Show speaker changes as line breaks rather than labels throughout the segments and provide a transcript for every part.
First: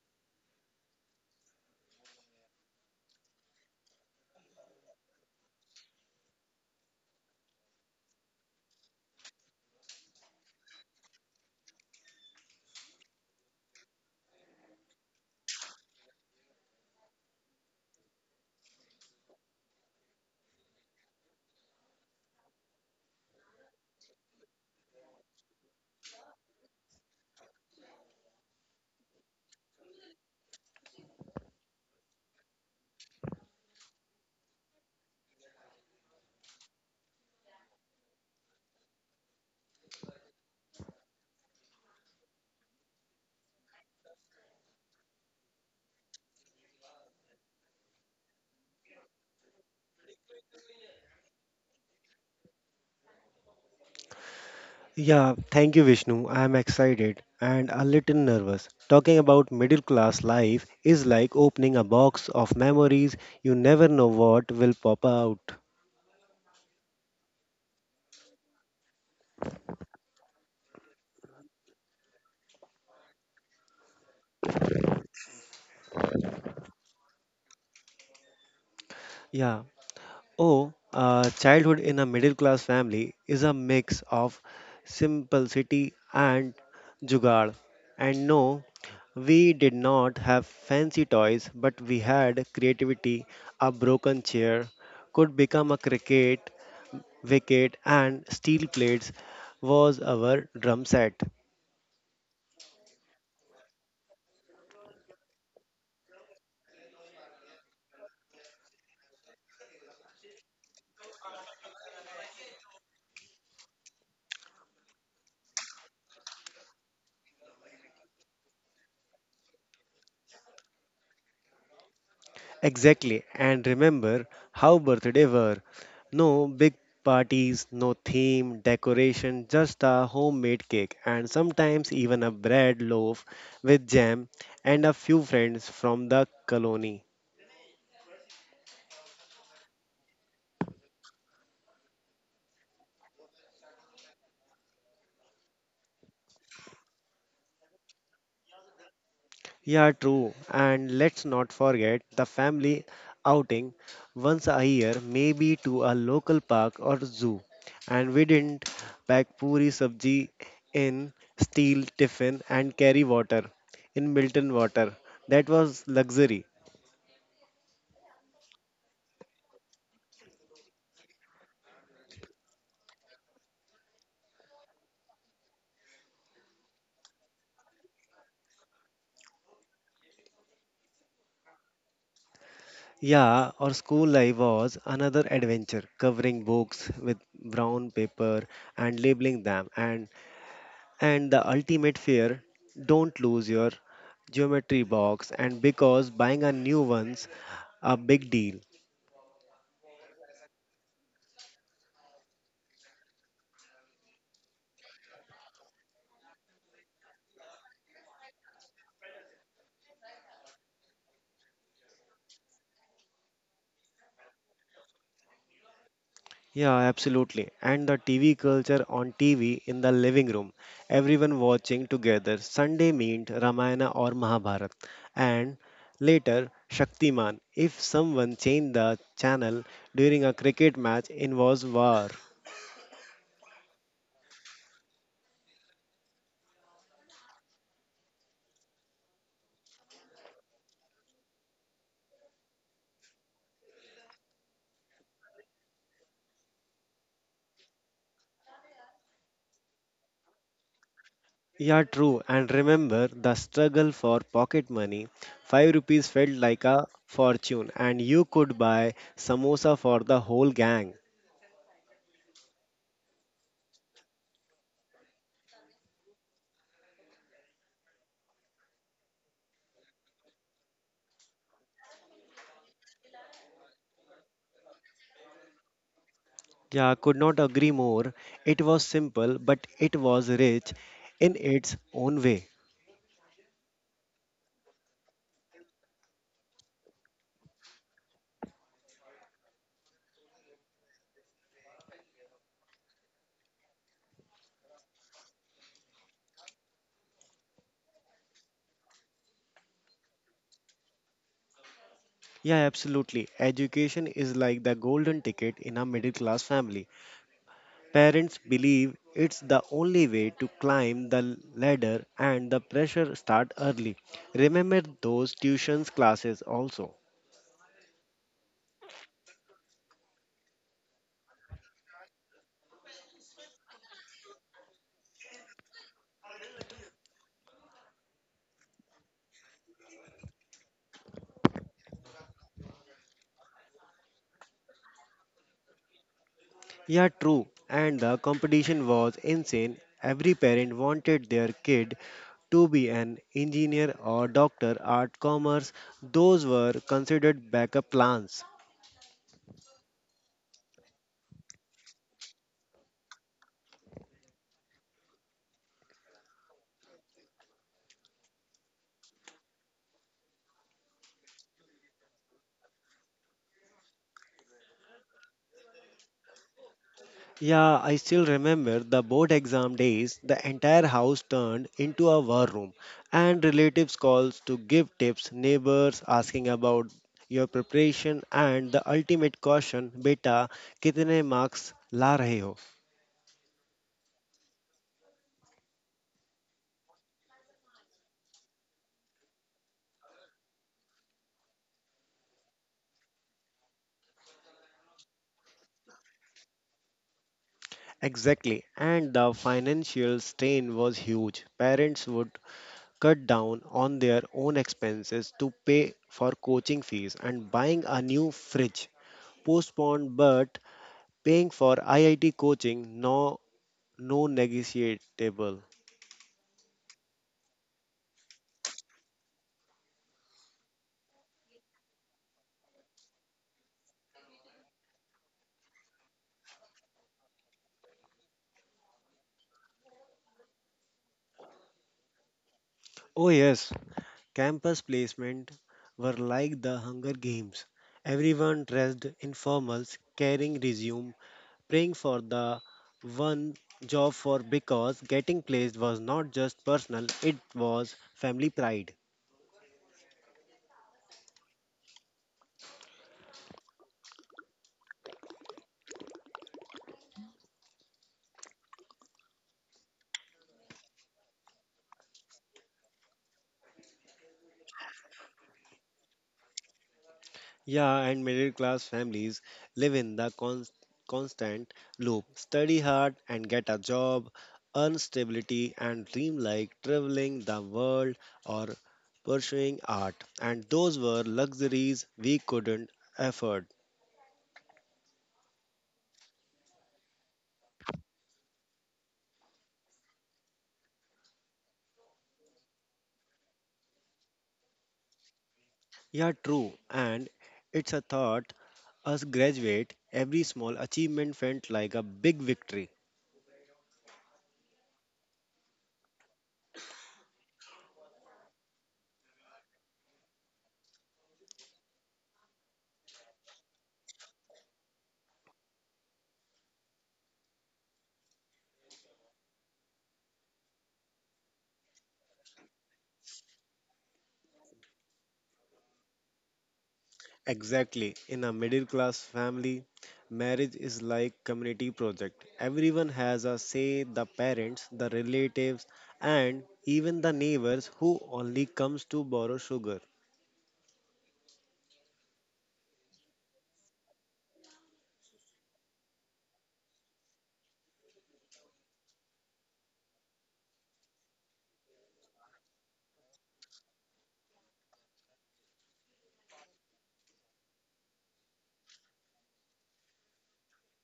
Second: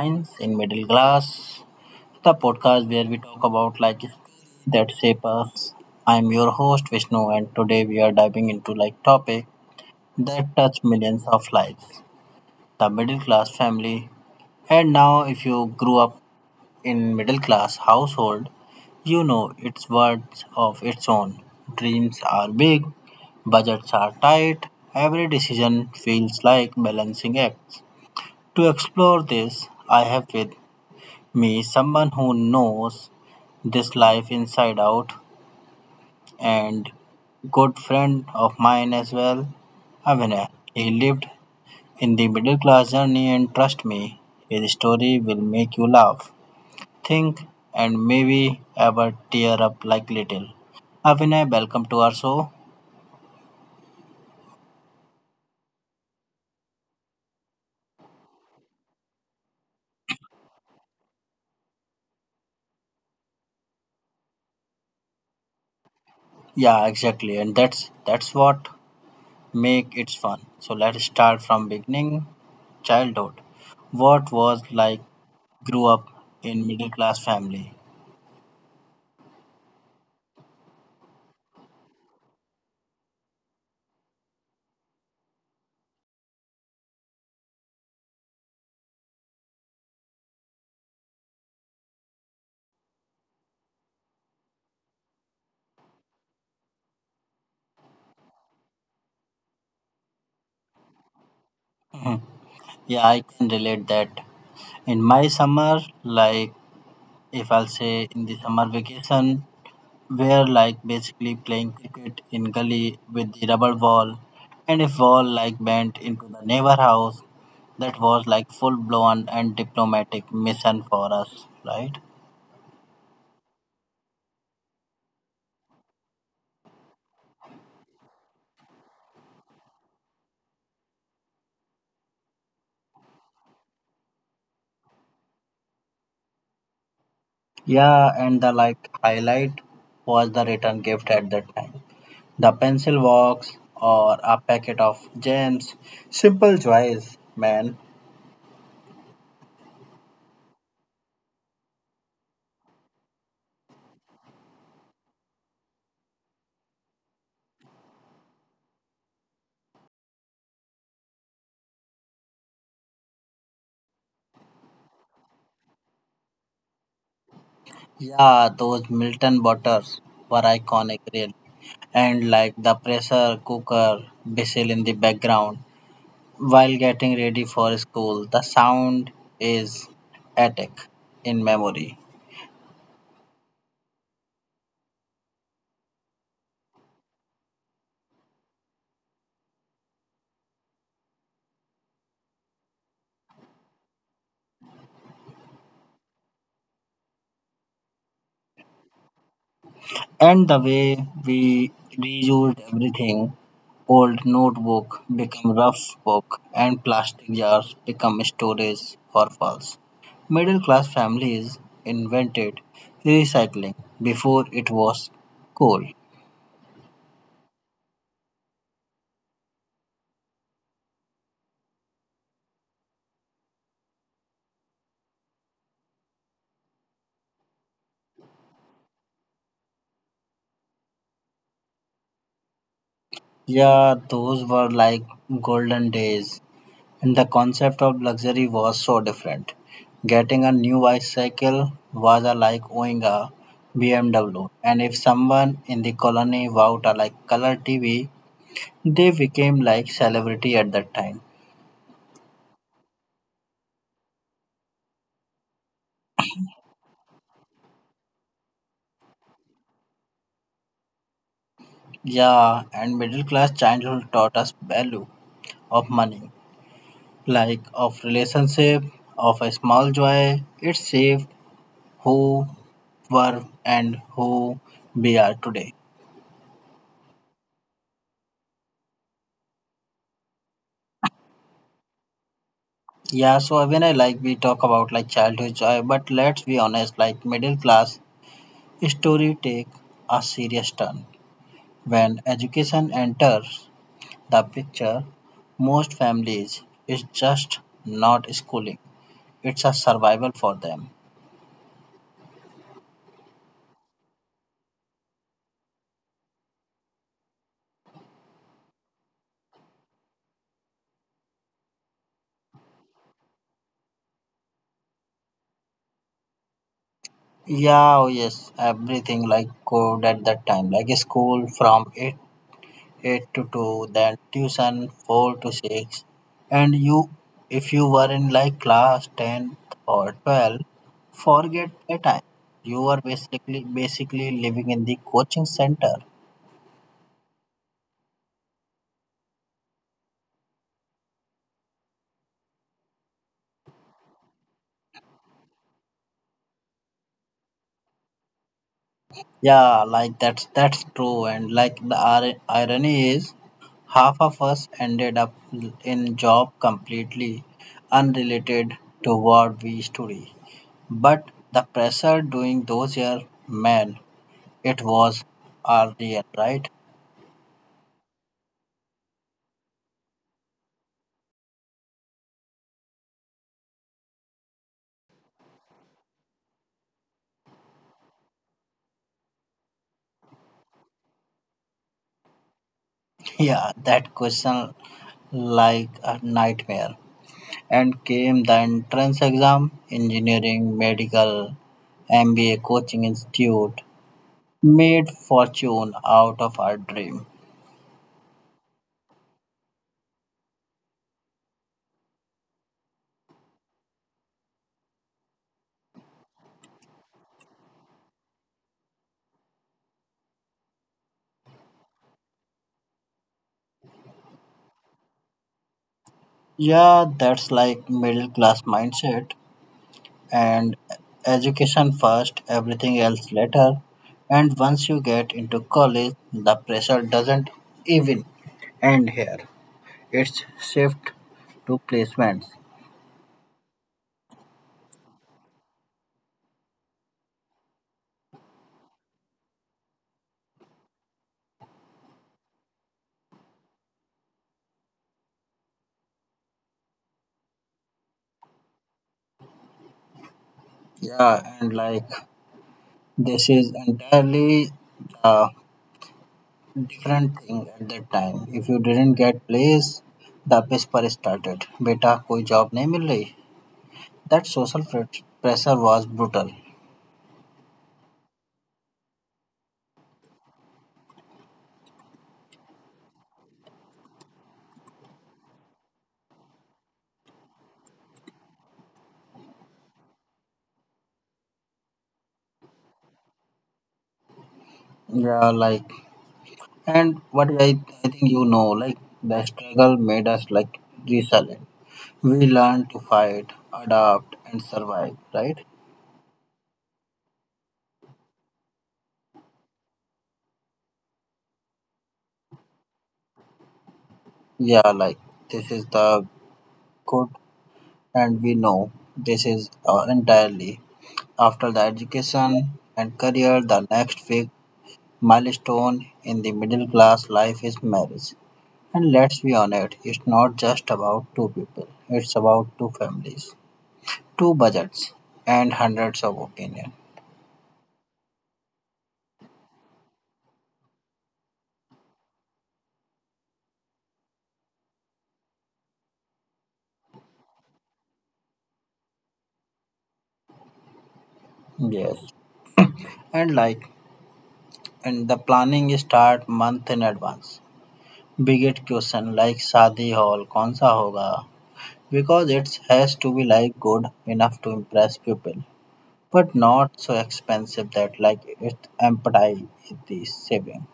Lines in Middle Class, the podcast where we talk about like stories that shape us. I'm your host Vishnu, and today we are diving into like topic that touch millions of lives, the middle class family. And now, if you grew up in middle class household, you know it's words of its own. Dreams are big, budgets are tight. Every decision feels like balancing act. To explore this, I have with me someone who knows this life inside out and good friend of mine as well, Avinay. He lived in the middle class journey and trust me, his story will make you laugh, think and maybe ever tear up like little. Avinay, welcome to our show.
Yeah, thank you, Vishnu. I am excited and a little nervous. Talking about middle class life is like opening a box of memories. You never know what will pop out.
Yeah, exactly. And that's what make it fun. So let's start from beginning. Childhood. What was like grew up in middle class family.
Yeah. Oh, Childhood in a middle class family is a mix of simplicity and jugaad. And no, we did not have fancy toys, but we had creativity. A broken chair could become a cricket wicket, and steel plates was our drum set.
Yeah, I can relate that. In my summer, like if I'll say in the summer vacation, we're like basically playing cricket in gully with the rubber ball, and if ball like bent into the neighbor house, that was like full blown and diplomatic mission for us, right?
Exactly, and remember how birthday were. No big parties, no theme, decoration, just a homemade cake and sometimes even a bread loaf with jam and a few friends from the colony.
Yeah, and the like highlight was the return gift at that time. The pencil box or a packet of gems. Simple joys, man.
Yeah, true. And let's not forget the family outing once a year, maybe to a local park or zoo. And we didn't pack puri sabji in steel tiffin and carry water in Milton water. That was luxury.
Yeah, those Milton butters were iconic really. And like the pressure cooker whistle in the background while getting ready for school. The sound is attic in memory.
Yeah, our school life was another adventure, covering books with brown paper and labeling them and the ultimate fear, don't lose your geometry box, and because buying a new one's a big deal.
And the way we reused everything old notebook become rough book and plastic jars become storage for files. Middle class families invented recycling before it was cool.
Yeah, absolutely. And the TV culture on TV in the living room, everyone watching together. Sunday meant Ramayana or Mahabharat, and later Shaktiman. If someone changed the channel during a cricket match, it was war.
Yeah, those were like golden days. And the concept of luxury was so different. Getting a new bicycle was a like owning a BMW. And if someone in the colony bought a like color TV, they became like celebrity at that time.
Yeah, true. And remember the struggle for pocket money. 5 rupees felt like a fortune, and you could buy samosa for the whole gang.
Yeah, and middle class childhood taught us value of money, like of relationship, of a small joy. It shaped who were and who we are today.
Yeah, could not agree more. It was simple, but it was rich in its own way.
Yeah, so when I like we talk about like childhood joy, but let's be honest, like middle class story take a serious turn. When education enters the picture, most families is just not schooling. It's a survival for them.
Yeah, absolutely. Education is like the golden ticket in a middle class family. Parents believe it's the only way to climb the ladder, and the pressure start early. Remember those tuitions classes also.
Yeah, oh yes, everything like code at that time, like school from eight 8 to 2, then tuition 4 to 6. And you, if you were in like class 10 or 12, forget that time. You were basically living in the coaching center.
Yeah, true. And the competition was insane. Every parent wanted their kid to be an engineer or doctor, art, commerce. Those were considered backup plans.
Yeah, like that's true. And like the irony is, half of us ended up in job completely unrelated to what we study. But the pressure during those years, man, it was unreal, right?
Yeah, I still remember the board exam days. The entire house turned into a war room, and relatives calls to give tips, neighbors asking about your preparation, and the ultimate caution, beta, kitne marks la rahe ho?
Yeah, that question like a nightmare. And came the entrance exam, engineering, medical, MBA coaching institute, made fortune out of our dream.
Exactly, and the financial strain was huge. Parents would cut down on their own expenses to pay for coaching fees and buying a new fridge. Postponed, but paying for IIT coaching, no, no negotiable.
Yeah, that's like middle class mindset and education first, everything else later. And once you get into college, the pressure doesn't even end here. Its shift to placements.
Oh yes, campus placement were like the Hunger Games. Everyone dressed in formals, carrying resume praying for the one job for because getting placed was not just personal, it was family pride.
Yeah, and like this is entirely a different thing at that time. If you didn't get place, the piss started. बेटा कोई job नहीं मिल रही. That social pressure was brutal.
Yeah, and middle class families live in the constant loop, study hard and get a job, earn stability, and dream like traveling the world or pursuing art. And those were luxuries we couldn't afford.
Yeah, like and what I think you know, like the struggle made us like resilient. We learned to fight, adapt, and survive. Right?
Yeah, true. And it's a thought. As graduate, every small achievement felt like a big victory.
Yeah, like this is the good. And we know this is entirely after the education and career, the next big milestone in the middle class life is marriage. And let's be honest, it's not just about two people, it's about two families, two budgets, and hundreds of opinions.
Exactly. In a middle class family, marriage is like community project. Everyone has a say, the parents, the relatives, and even the neighbors who only comes to borrow sugar.
Yes. And like, and the planning start month in advance. Biggest question like Shadi Hall, Konsa Hoga? Because it has to be like good enough to impress people, but not so expensive that like it empathy the saving.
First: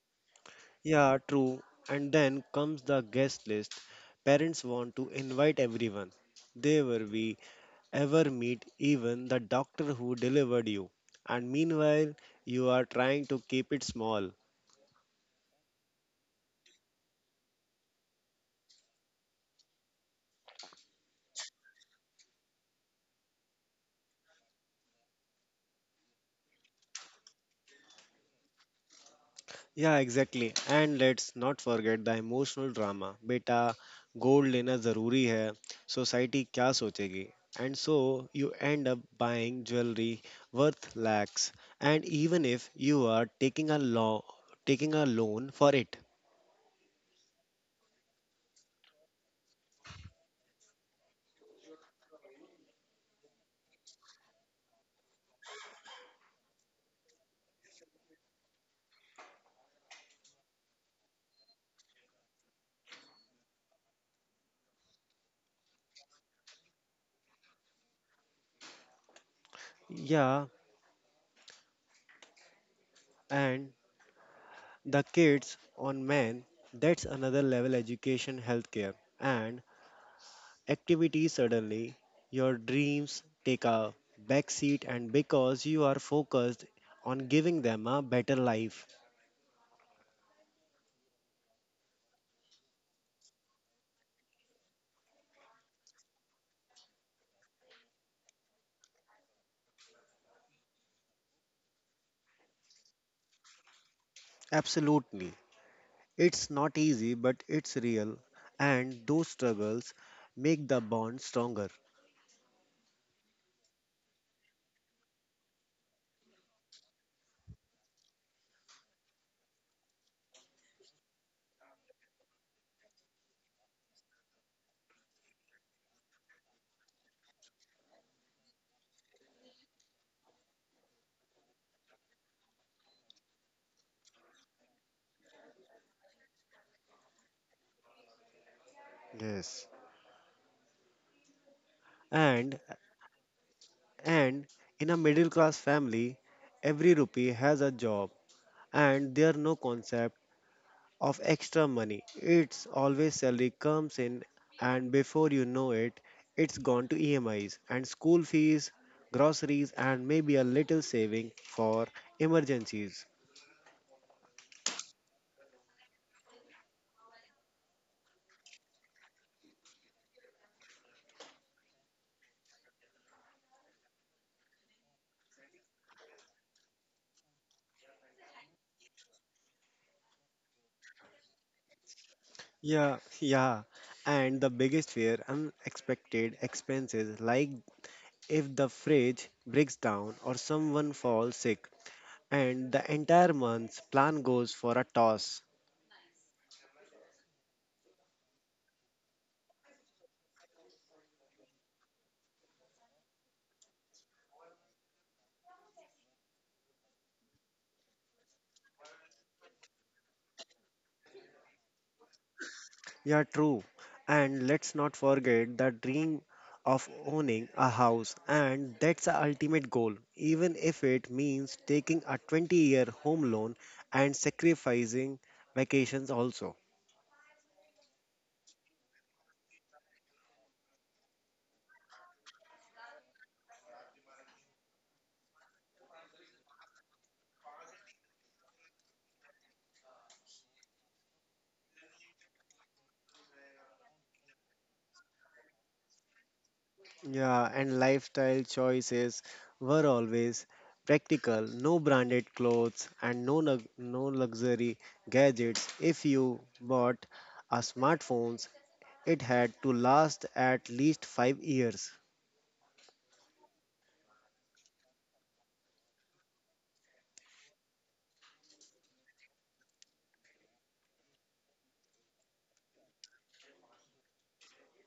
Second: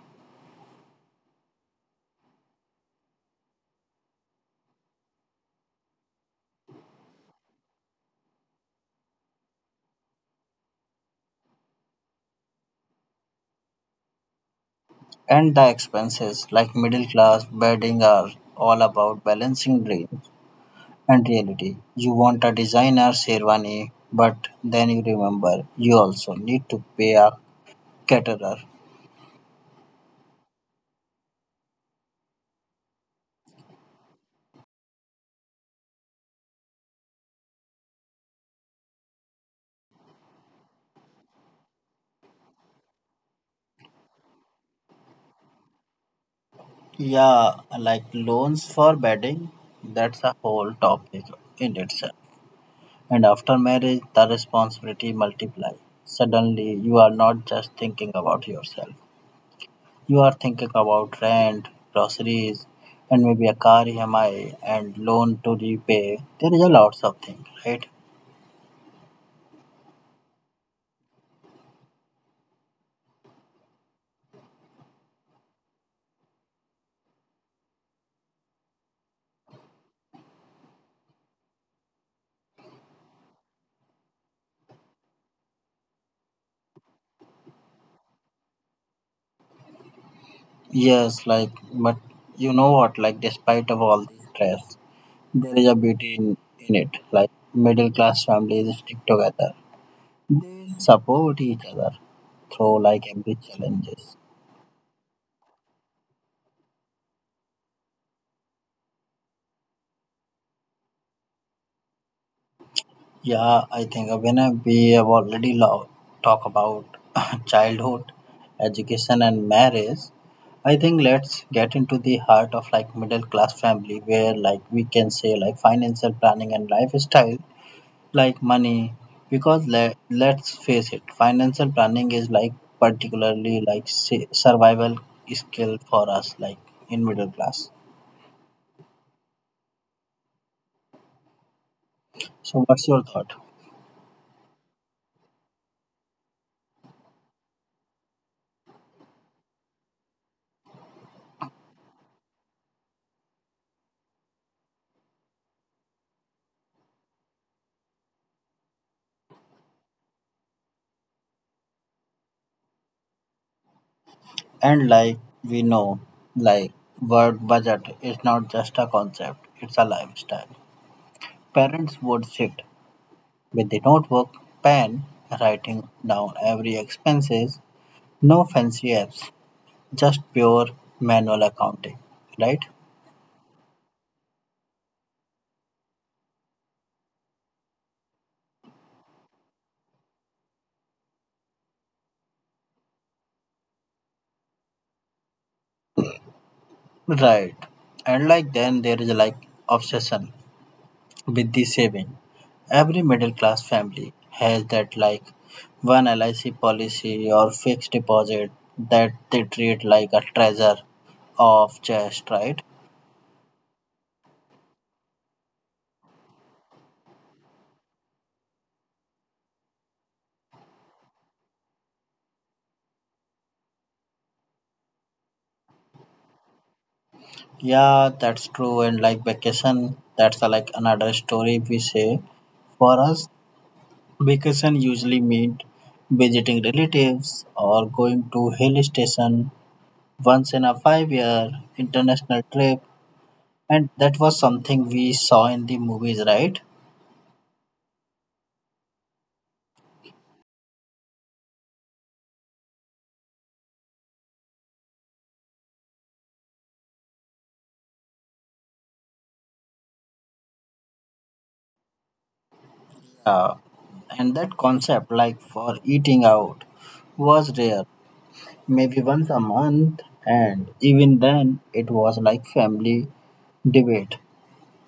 Yeah, true. And then comes the guest list. Parents want to invite everyone. There were we ever meet even the doctor who delivered you. And meanwhile, you are trying to keep it small.
And the expenses like middle class bedding are all about balancing dreams and reality. You want a designer sherwani, but then you remember you also need to pay a caterer.
Yeah, exactly. And let's not forget the emotional drama. बेटा gold लेना जरूरी है, society क्या सोचेगी. And so you end up buying jewelry worth lakhs, and even if you are taking a law taking a loan for it.
Yeah, like loans for bedding, that's a whole topic in itself. And after marriage, the responsibility multiply. Suddenly, you are not just thinking about yourself. You are thinking about rent, groceries, and maybe a car EMI and loan to repay. There is a lots of things, right?
Yeah, and the kids on men, that's another level, education, healthcare, and activity. Suddenly your dreams take a backseat, and because you are focused on giving them a better life.
Yes, like, but you know what? Like, despite of all this stress, there is a beauty in it. Like, middle class families stick together. They support each other through like every challenges.
Absolutely, it's not easy, but it's real, and those struggles make the bond stronger.
Yeah, I think when we have already talk about childhood, education, and marriage, I think let's get into the heart of like middle class family where like we can say like financial planning and lifestyle like money because let's face it financial planning is like particularly like survival skill for us like in middle class
Yes. and
so what's your thought.
and in a middle class family, every rupee has a job, and there are no concept of extra money. It's always salary comes in, and before you know it, it's gone to EMIs and school fees, groceries, and maybe a little saving for emergencies.
And like we know, like word budget is not just a concept, it's a lifestyle. Parents would sit with the notebook, pen, writing down every expenses, no fancy apps, just pure manual accounting, right?
Yeah, yeah. And the biggest fear, unexpected expenses, like if the fridge breaks down or someone falls sick, and the entire month's plan goes for a toss.
Right. And like then there is like obsession with the saving. Every middle class family has that like one LIC policy or fixed deposit that they treat like a treasure of chest, right?
Yeah, true. And let's not forget the dream of owning a house, and that's the ultimate goal, even if it means taking a 20-year home loan and sacrificing vacations also.
Yeah, that's true. And like vacation, that's a, like another story we say. For us, vacation usually meant visiting relatives or going to hill station once in a 5 year international trip. And that was something we saw in the movies, right?
Yeah, and lifestyle choices were always practical, no branded clothes and no luxury gadgets. If you bought a smartphones, it had to last at least 5 years.
Yeah. And that concept, like for eating out, was rare, maybe once a month. And even then, it was like family debate.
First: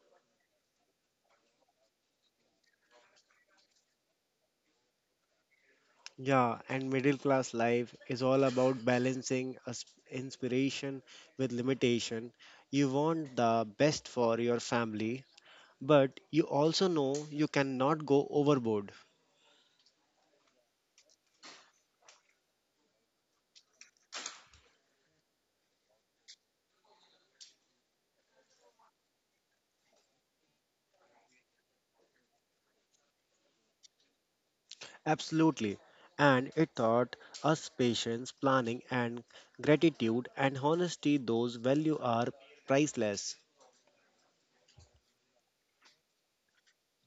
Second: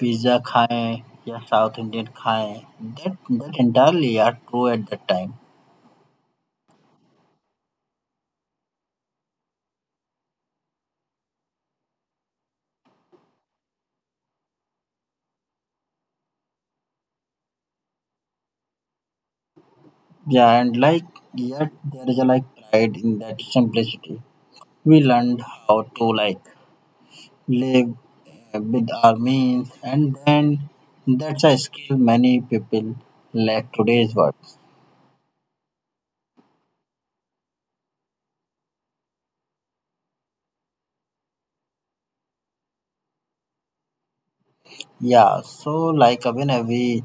Pizza खाएं या South Indian खाएं, that that entirely are true at that time.
Yeah, and middle class life is all about balancing inspiration with limitation. You want the best for your family, but you also know you cannot go overboard.
Yeah, and like yet there is a like pride in that simplicity. We learned how to like live with our means, and then that's a skill many people lack today's world.
Absolutely. And it taught us patience, planning, and gratitude and honesty. Those values are priceless.
Yeah, so like when we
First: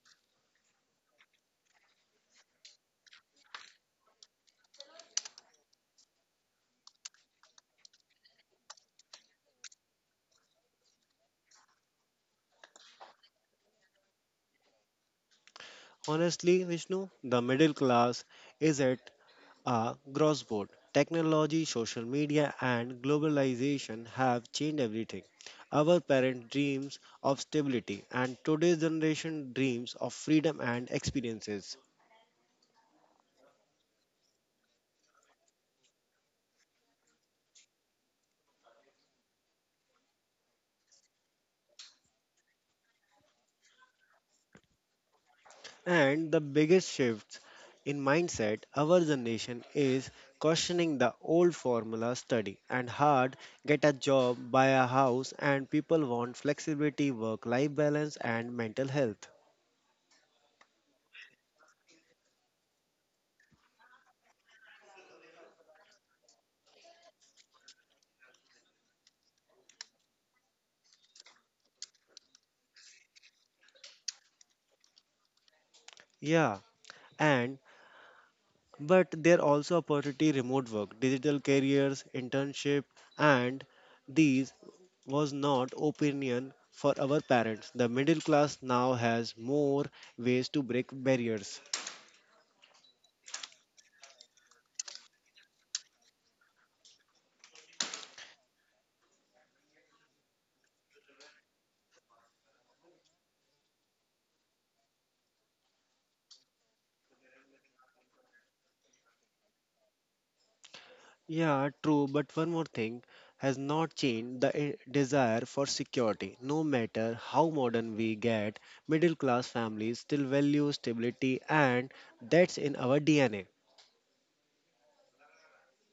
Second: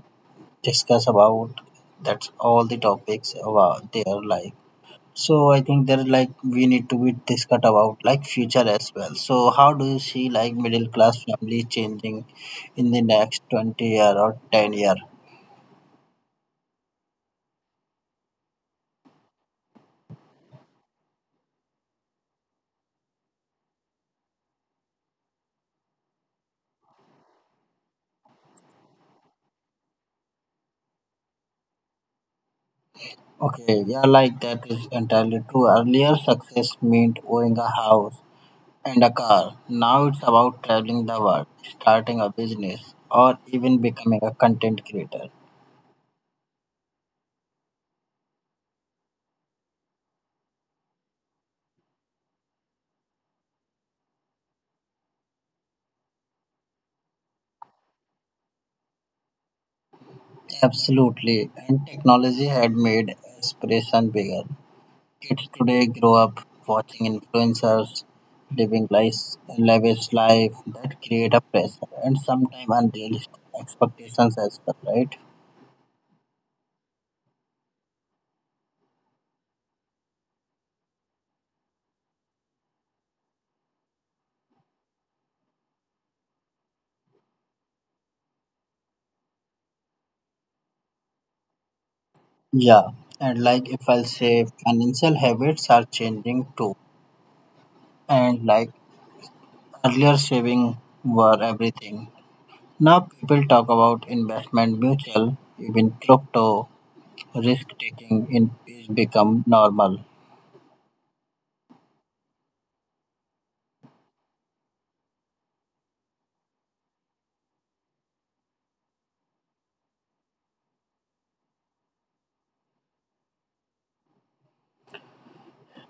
discuss about that's all the topics about their like. So I think there like we need to be discussed about like future as well. So how do you see like middle class family changing in the next 20 year or 10 year?
Honestly, Vishnu, the middle class is it are crossboard. Technology, social media, and globalization have changed everything. Our parent dreams of stability, and today's generation dreams of freedom and experiences.
Okay, yeah, like that is entirely true. Earlier success meant owning a house and a car. Now it's about traveling the world, starting a business, or even becoming a content creator.
And the biggest shifts in mindset, our generation is questioning the old formula, study and hard, get a job, buy a house, and people want flexibility, work life balance, and mental health.
Absolutely, and technology had made aspiration bigger. Kids today grow up watching influencers living lives, lavish life that create a pressure and sometimes unrealistic expectations as well, right?
Yeah, and but there are also opportunity, remote work, digital careers, internship, and these was not opinion for our parents. The middle class now has more ways to break barriers.
Yeah, and like if I'll say financial habits are changing too, and like earlier saving were everything. Now people talk about investment, mutual, even crypto, risk taking in is become normal.
Yeah, true, but one more thing has not changed, the desire for security. No matter how modern we get, middle class families still value stability, and that's in our DNA.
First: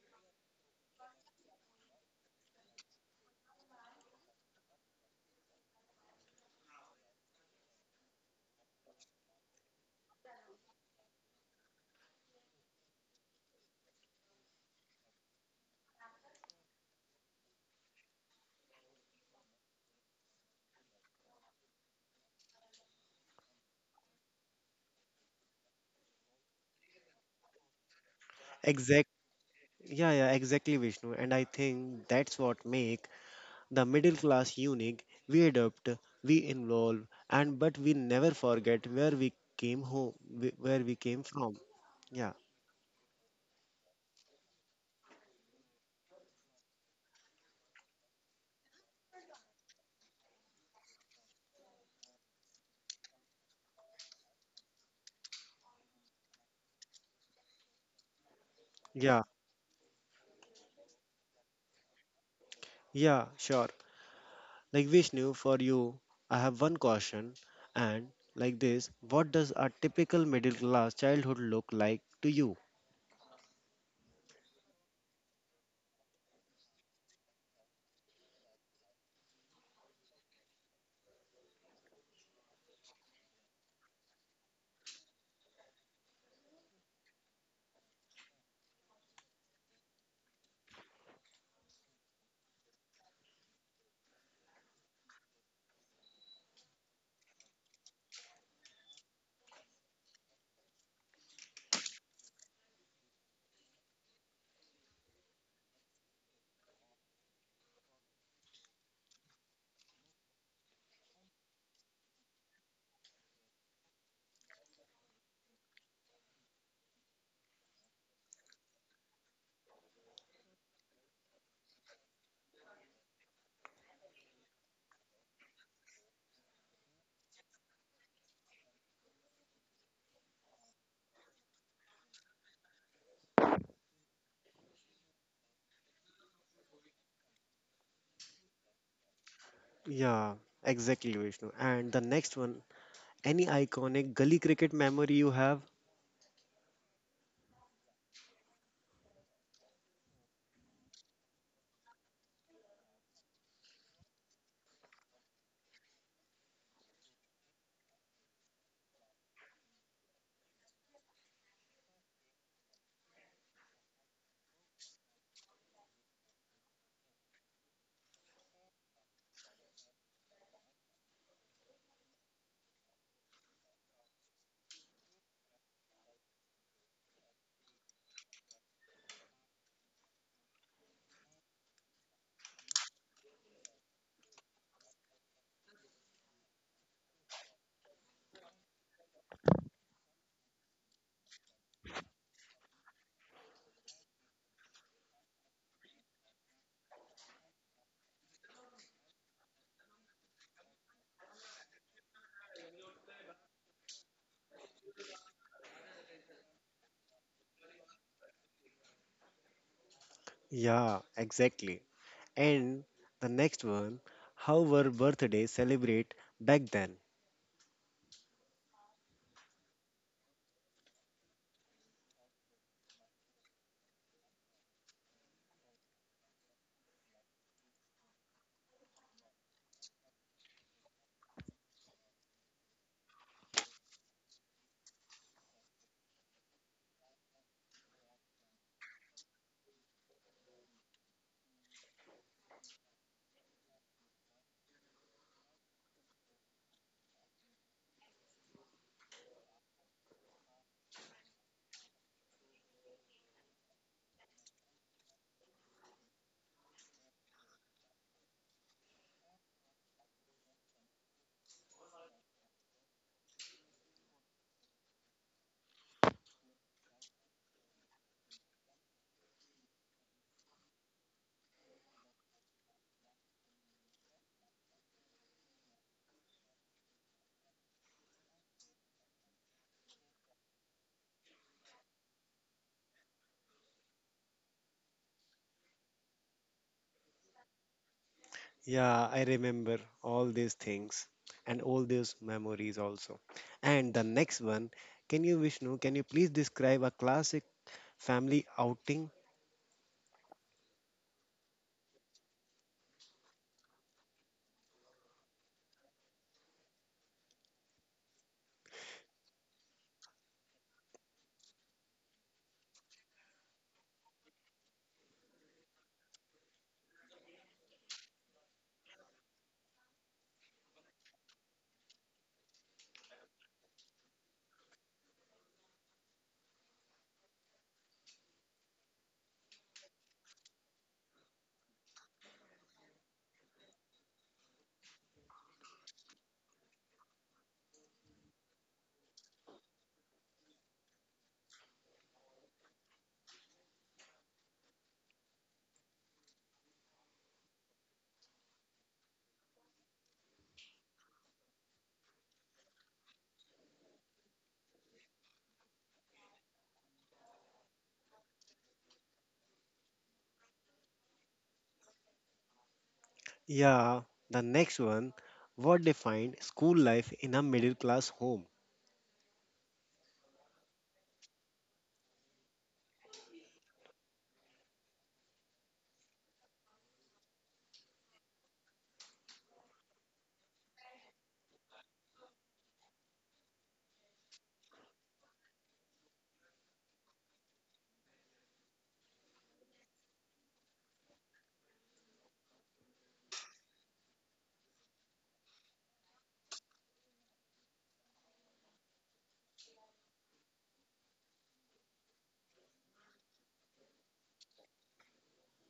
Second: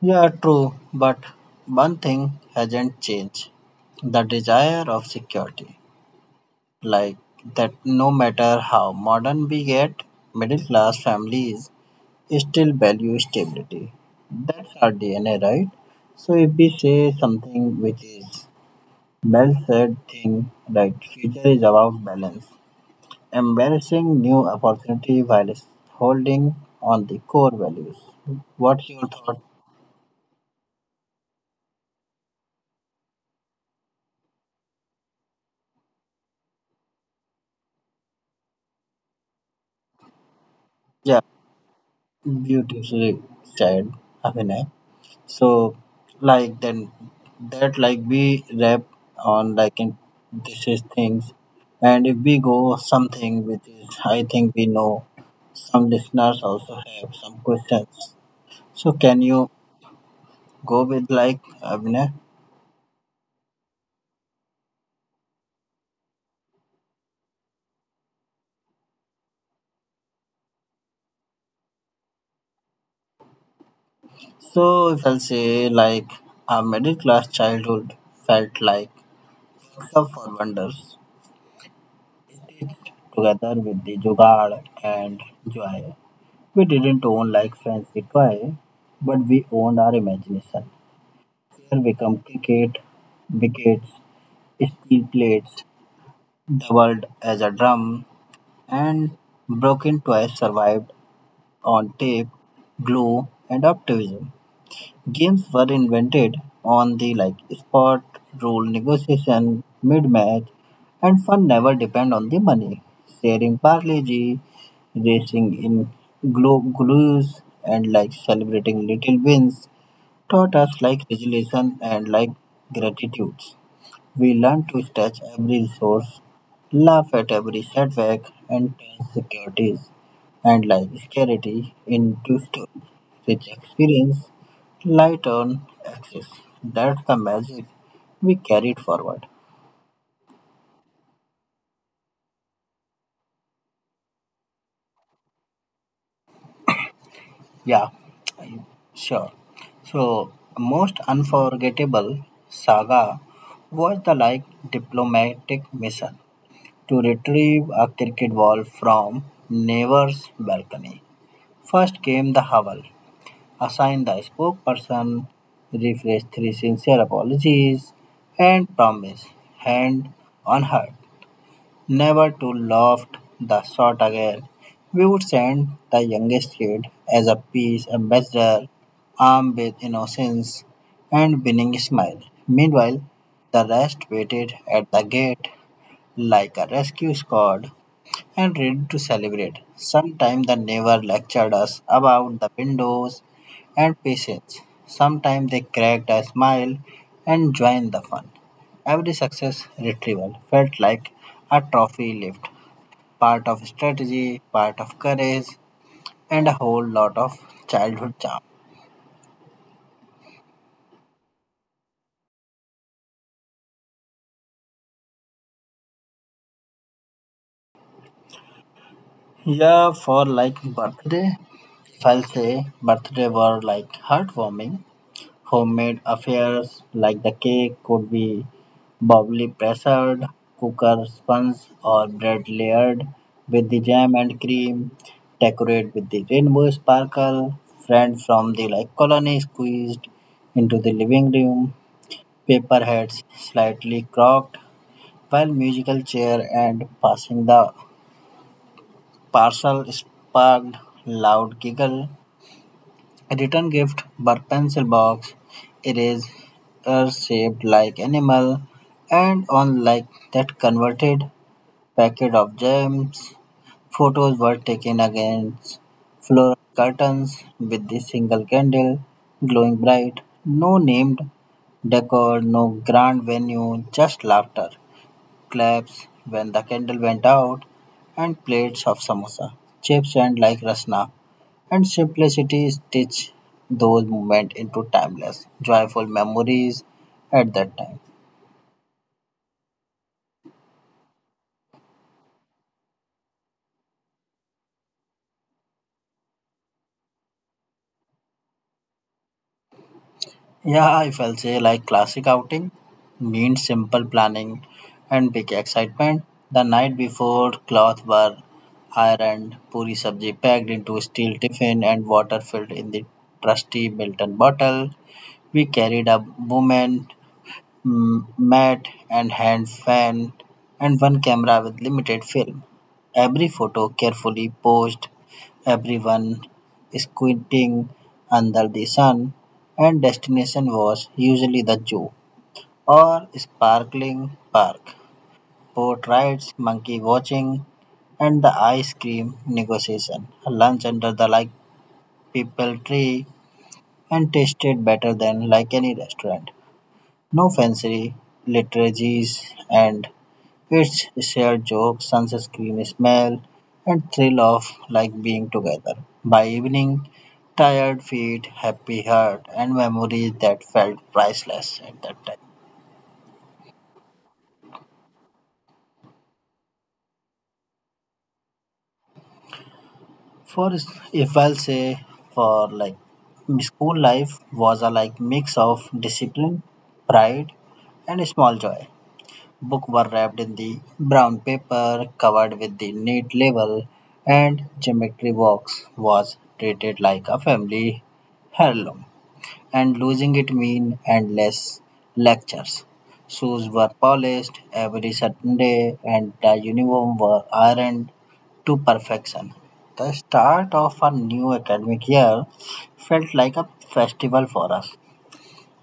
Yeah, true, but one thing hasn't changed the desire of security. Like that, no matter how modern we get, middle class families still value stability. That's our DNA, right? So, if we say something which is well said thing, right, future is about balance, embracing new opportunity while holding on the core values. What's your
Exact
thought?
Yeah, exactly, Vishnu, and I think that's what make the middle class unique. We adapt, we involve, and but we never forget where we came home where we
Yeah.
came from. yeah
Beautifully said, Abhinay. So, like then that like we wrap on like in this is things, and if we go something which is I think we know, some listeners also have some questions. So, can
yeah
you go with like Abhinay?
Yeah, sure. Like Vishnu, for you, I have one question. And like this, what does a typical middle class childhood look like to you?
So, if I'll say like a middle class childhood felt like except for wonders together with the jugaad and joy. We didn't own like fancy toy, but we owned our imagination. Here become cricket, wickets, steel plates, doubled as a drum, and broken toys survived on tape, glue, and optimism. Games were invented on the like spot, rule negotiation mid-match, and fun never depend on the money. Sharing parlay, racing in glues, and like celebrating little wins taught us like resilience and like gratitude. We learn to stretch every resource, laugh at every setback and turn securities and life scarcity into rich experience, light on access. That's the magic we carried forward.
Yeah, exactly, Vishnu. And the next one, any iconic gully cricket memory you have?
Yeah, I- sure. So, most unforgettable saga was the like diplomatic mission to retrieve a cricket ball from neighbor's balcony. First came the howl, assigned the spokesperson, refresh 3 sincere apologies, and promise, hand on heart, never to loft the sort again. We would send the youngest kid as a peace ambassador, armed with innocence and winning smile. Meanwhile, the rest waited at the gate like a rescue squad and ready to celebrate. Sometimes the neighbor lectured us about the windows and patience. Sometimes they cracked a smile and joined the fun. Every success retrieval felt like a trophy lift, part of strategy, part of courage, and a whole lot of childhood charm.
Yeah, exactly. And the next one, how were birthdays celebrate back then?
Yeah, for like birthday, if I'll say birthday were like heartwarming homemade affairs like the cake could be bubbly pressured cooker sponge or bread layered with the jam and cream. Decorate with the rainbow sparkle. Friend from the like colony squeezed into the living room. Paper hats slightly crocked while musical chair and passing the parcel sparked loud giggle. A return gift by pencil box. It is shaped like animal and on like that converted packet of gems. Photos were taken against floral curtains with the single candle glowing bright. No named decor, no grand venue, just laughter, claps when the candle went out, and plates of samosa, chips and like rasna and simplicity stitch those moments into timeless, joyful memories at that time.
Yeah, I remember all these things and all these memories also. And the next one, can you, Vishnu, can you please describe a classic family outing?
Yeah, if I'll say like classic outing means simple planning and big excitement. The night before, cloth were ironed, puri sabji packed into steel tiffin, and water filled in the trusty Milton bottle. We carried a woman matte and hand fan and one camera with limited film. Every photo carefully posed, everyone squinting under the sun, and destination was usually the zoo or sparkling park. Boat rides, monkey watching, and the ice cream negotiation. Lunch under the like people tree and tasted better than like any restaurant. No fancy liturgies and its shared jokes, sunscreen smell, and thrill of like being together. By evening, tired feet, happy heart, and memories that felt priceless at that time.
Yeah, the next one, what defined school life in a middle class home?
For if I'll say for like school life was a like mix of discipline, pride, and small joy. Book were wrapped in the brown paper covered with the neat label and geometry box was treated like a family heirloom and losing it mean endless lectures. Shoes were polished every Saturday and the uniform were ironed to perfection. The start of a new academic year felt like a festival for us.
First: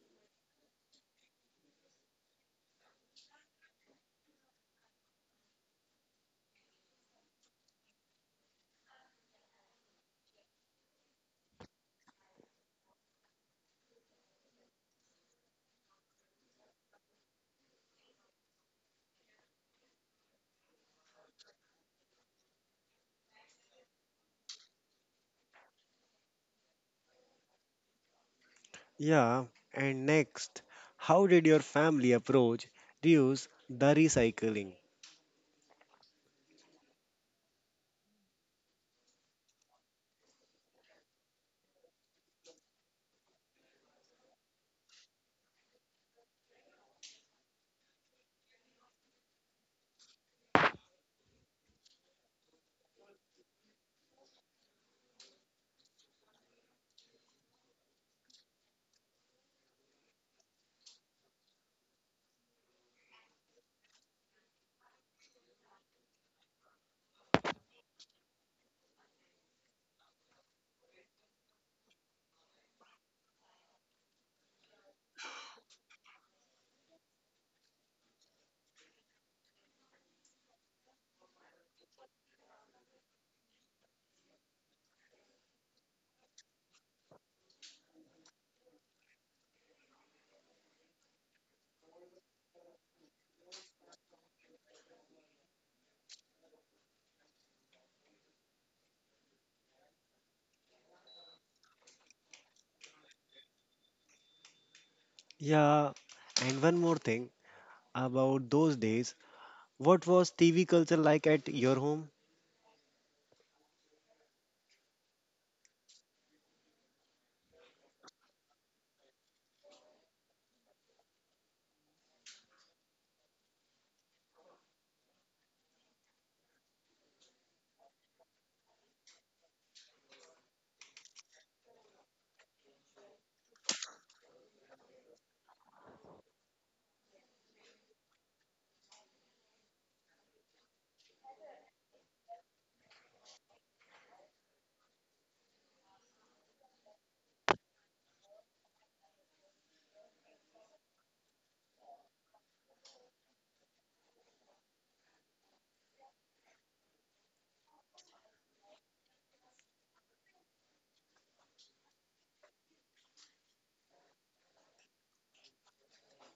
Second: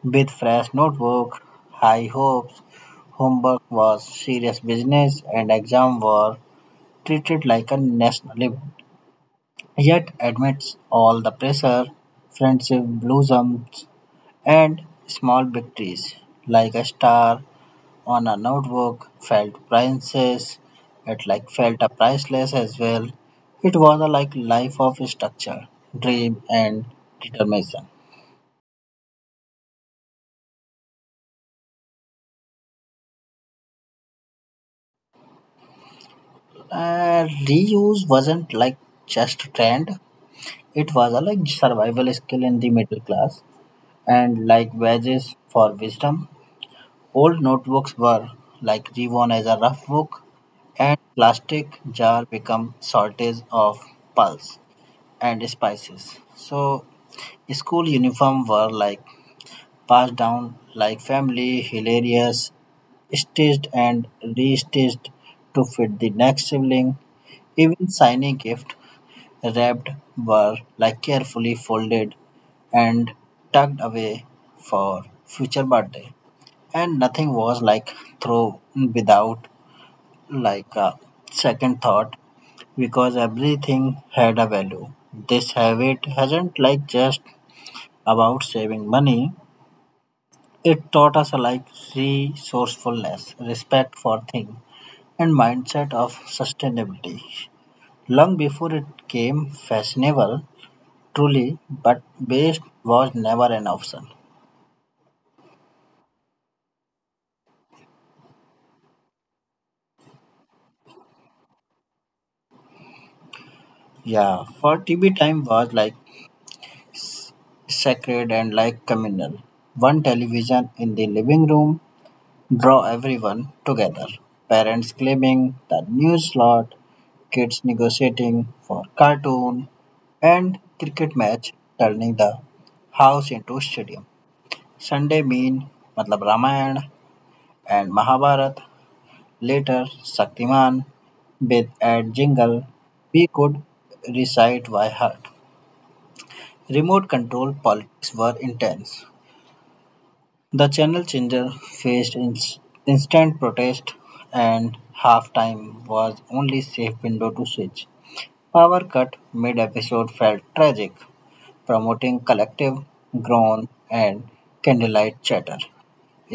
With fresh notebook, high hopes, homework was serious business and exams were treated like a national event. Yet amidst all the pressure, friendship blossoms and small victories like a star on a notebook felt priceless. It like felt a priceless as well. It was a like life of structure, dream and determination.
Yeah, and next, how did your family approach reuse the recycling?
Reuse wasn't like just trend. It was a like survival skill in the middle class, and like wages for wisdom, old notebooks were like reworn as a rough book, and plastic jar become shortage of pulse and spices. So school uniform were like passed down like family hilarious stitched and restitched to fit the next sibling. Even shiny gift wrapped were like carefully folded and tucked away for future birthday, and nothing was like thrown without like a second thought because everything had a value. This habit hasn't like just about saving money. It taught us like resourcefulness, respect for things, and mindset of sustainability long before it came fashionable. Truly, but best was never an option.
Yeah, and one more thing, about those days. What was TV culture like at your home?
Yeah, for TV time was like sacred and like communal. One television in the living room draw everyone together. Parents claiming the new slot, kids negotiating for cartoon, and cricket match turning the house into stadium. Sunday mean मतलब Ramayan and Mahabharat. Later, Shaktiman, with ad jingle we could recite by heart. Remote control politics were intense. The channel changer faced instant protest, and halftime was only safe window to switch. Power cut mid episode felt tragic, promoting collective groan and candlelight chatter.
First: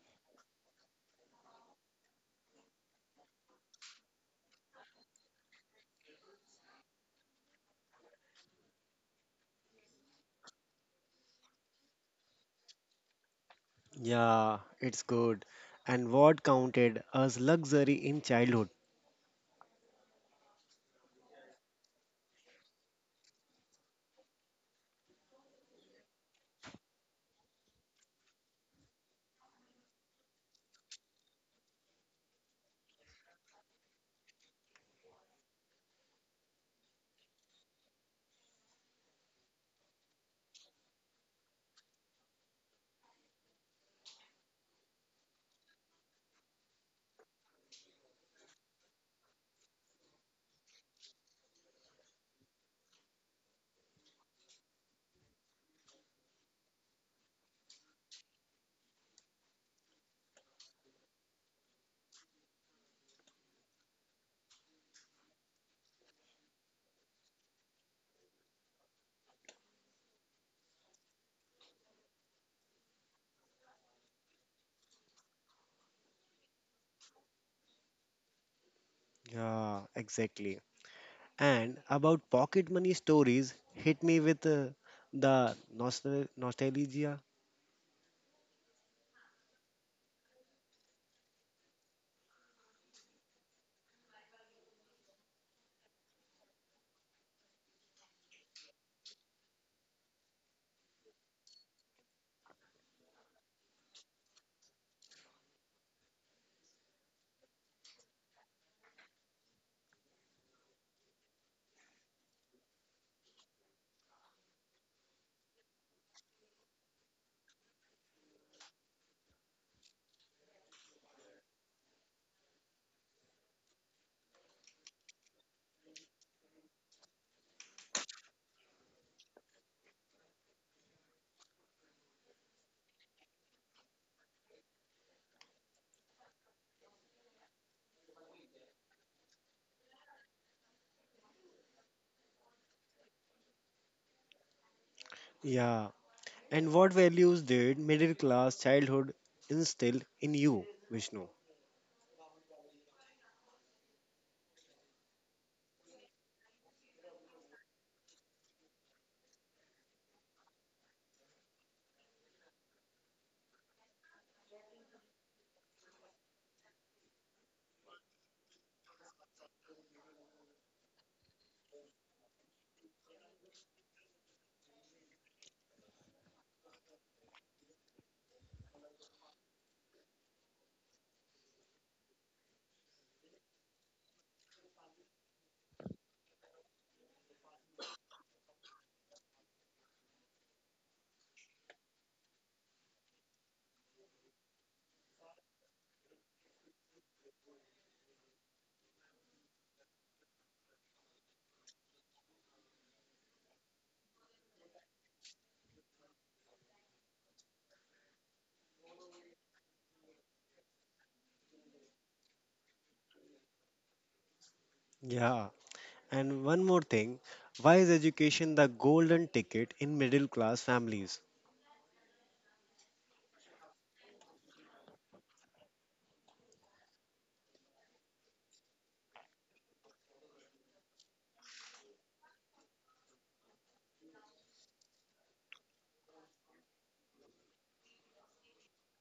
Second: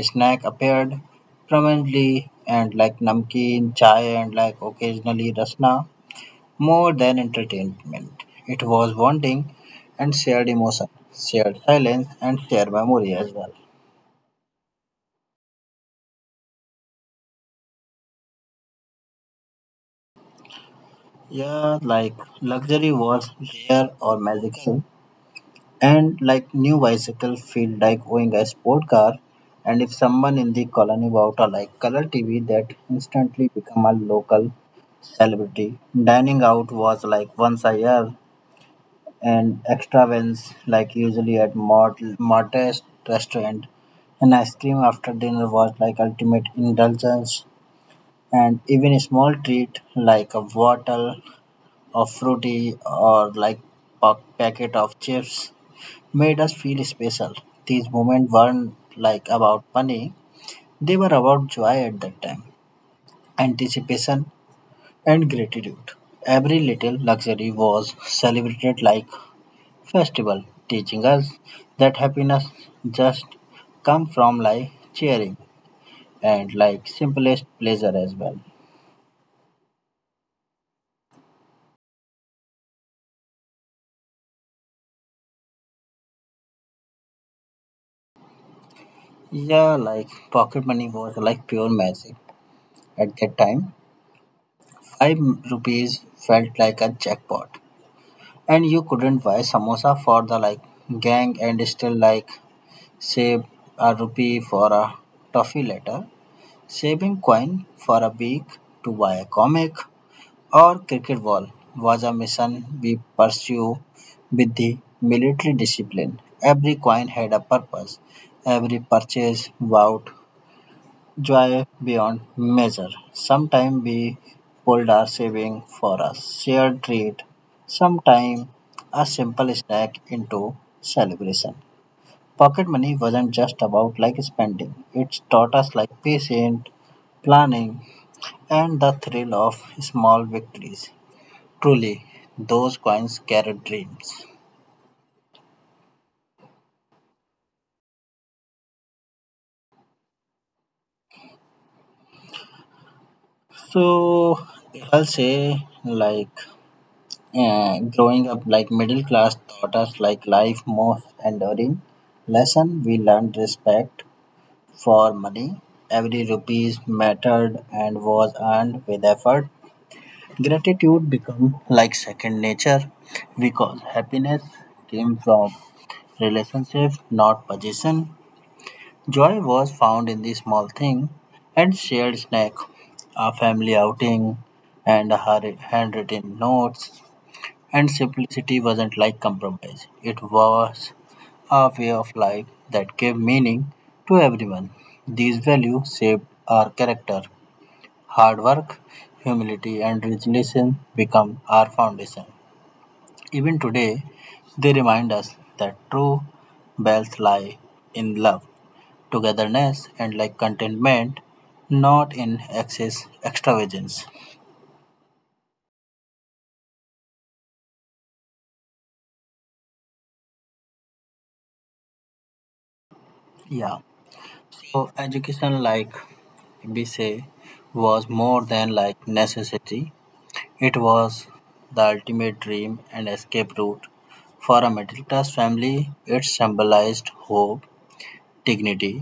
Snack appeared prominently and like namkeen, chai, and like occasionally rasna. More than entertainment, it was bonding and shared emotion, shared silence, and shared memory as well.
Yeah, it's good. And what counted as luxury in childhood?
Yeah, like luxury was rare or magical, and like new bicycle feel like owning a sport car. And if someone in the colony bought a like color TV, that instantly become a local celebrity. Dining out was like once a year, and extra wins, like usually at modest restaurant. An ice cream after dinner was like ultimate indulgence, and even a small treat like a bottle of fruity or like a packet of chips made us feel special. These moments weren't like about money; they were about joy at that time, anticipation, and gratitude. Every little luxury was celebrated like festival, teaching us that happiness just come from like cheering and like simplest pleasure as well.
Yeah, exactly. And about pocket money stories hit me with the nostalgia.
Yeah, like pocket money was like pure magic. At that time, 5 rupees felt like a jackpot, and you couldn't buy samosa for the like gang and still like save a rupee for a toffee later, saving coin for a week to buy a comic. Our cricket ball was a mission we pursued with the military discipline. Every coin had a purpose. Every purchase vowed joy beyond measure. Sometimes we pulled our saving for a shared treat. Sometimes a simple snack into celebration. Pocket money wasn't just about like spending. It taught us like patience, planning, and the thrill of small victories. Truly, those coins carry dreams.
Yeah. And what values did middle class childhood instill in you, Vishnu?
So I'll say like growing up like middle class taught us like life most enduring lesson we learned respect for money. Every rupees mattered and was earned with effort. Gratitude become like second nature because happiness came from relationship, not position. Joy was found in the small thing and shared snack, a family outing, and her handwritten notes. And simplicity wasn't like compromise. It was a way of life that gave meaning to everyone. These values shaped our character. Hard work, humility, and resilience become our foundation. Even today, they remind us that true wealth lies in love togetherness and like contentment, not in excess extravagance.
Yeah. And one more thing, why is education the golden ticket in middle class families?
Yeah. So education, like we say, was more than like necessity. It was the ultimate dream and escape route for a middle class family. It symbolized hope, dignity,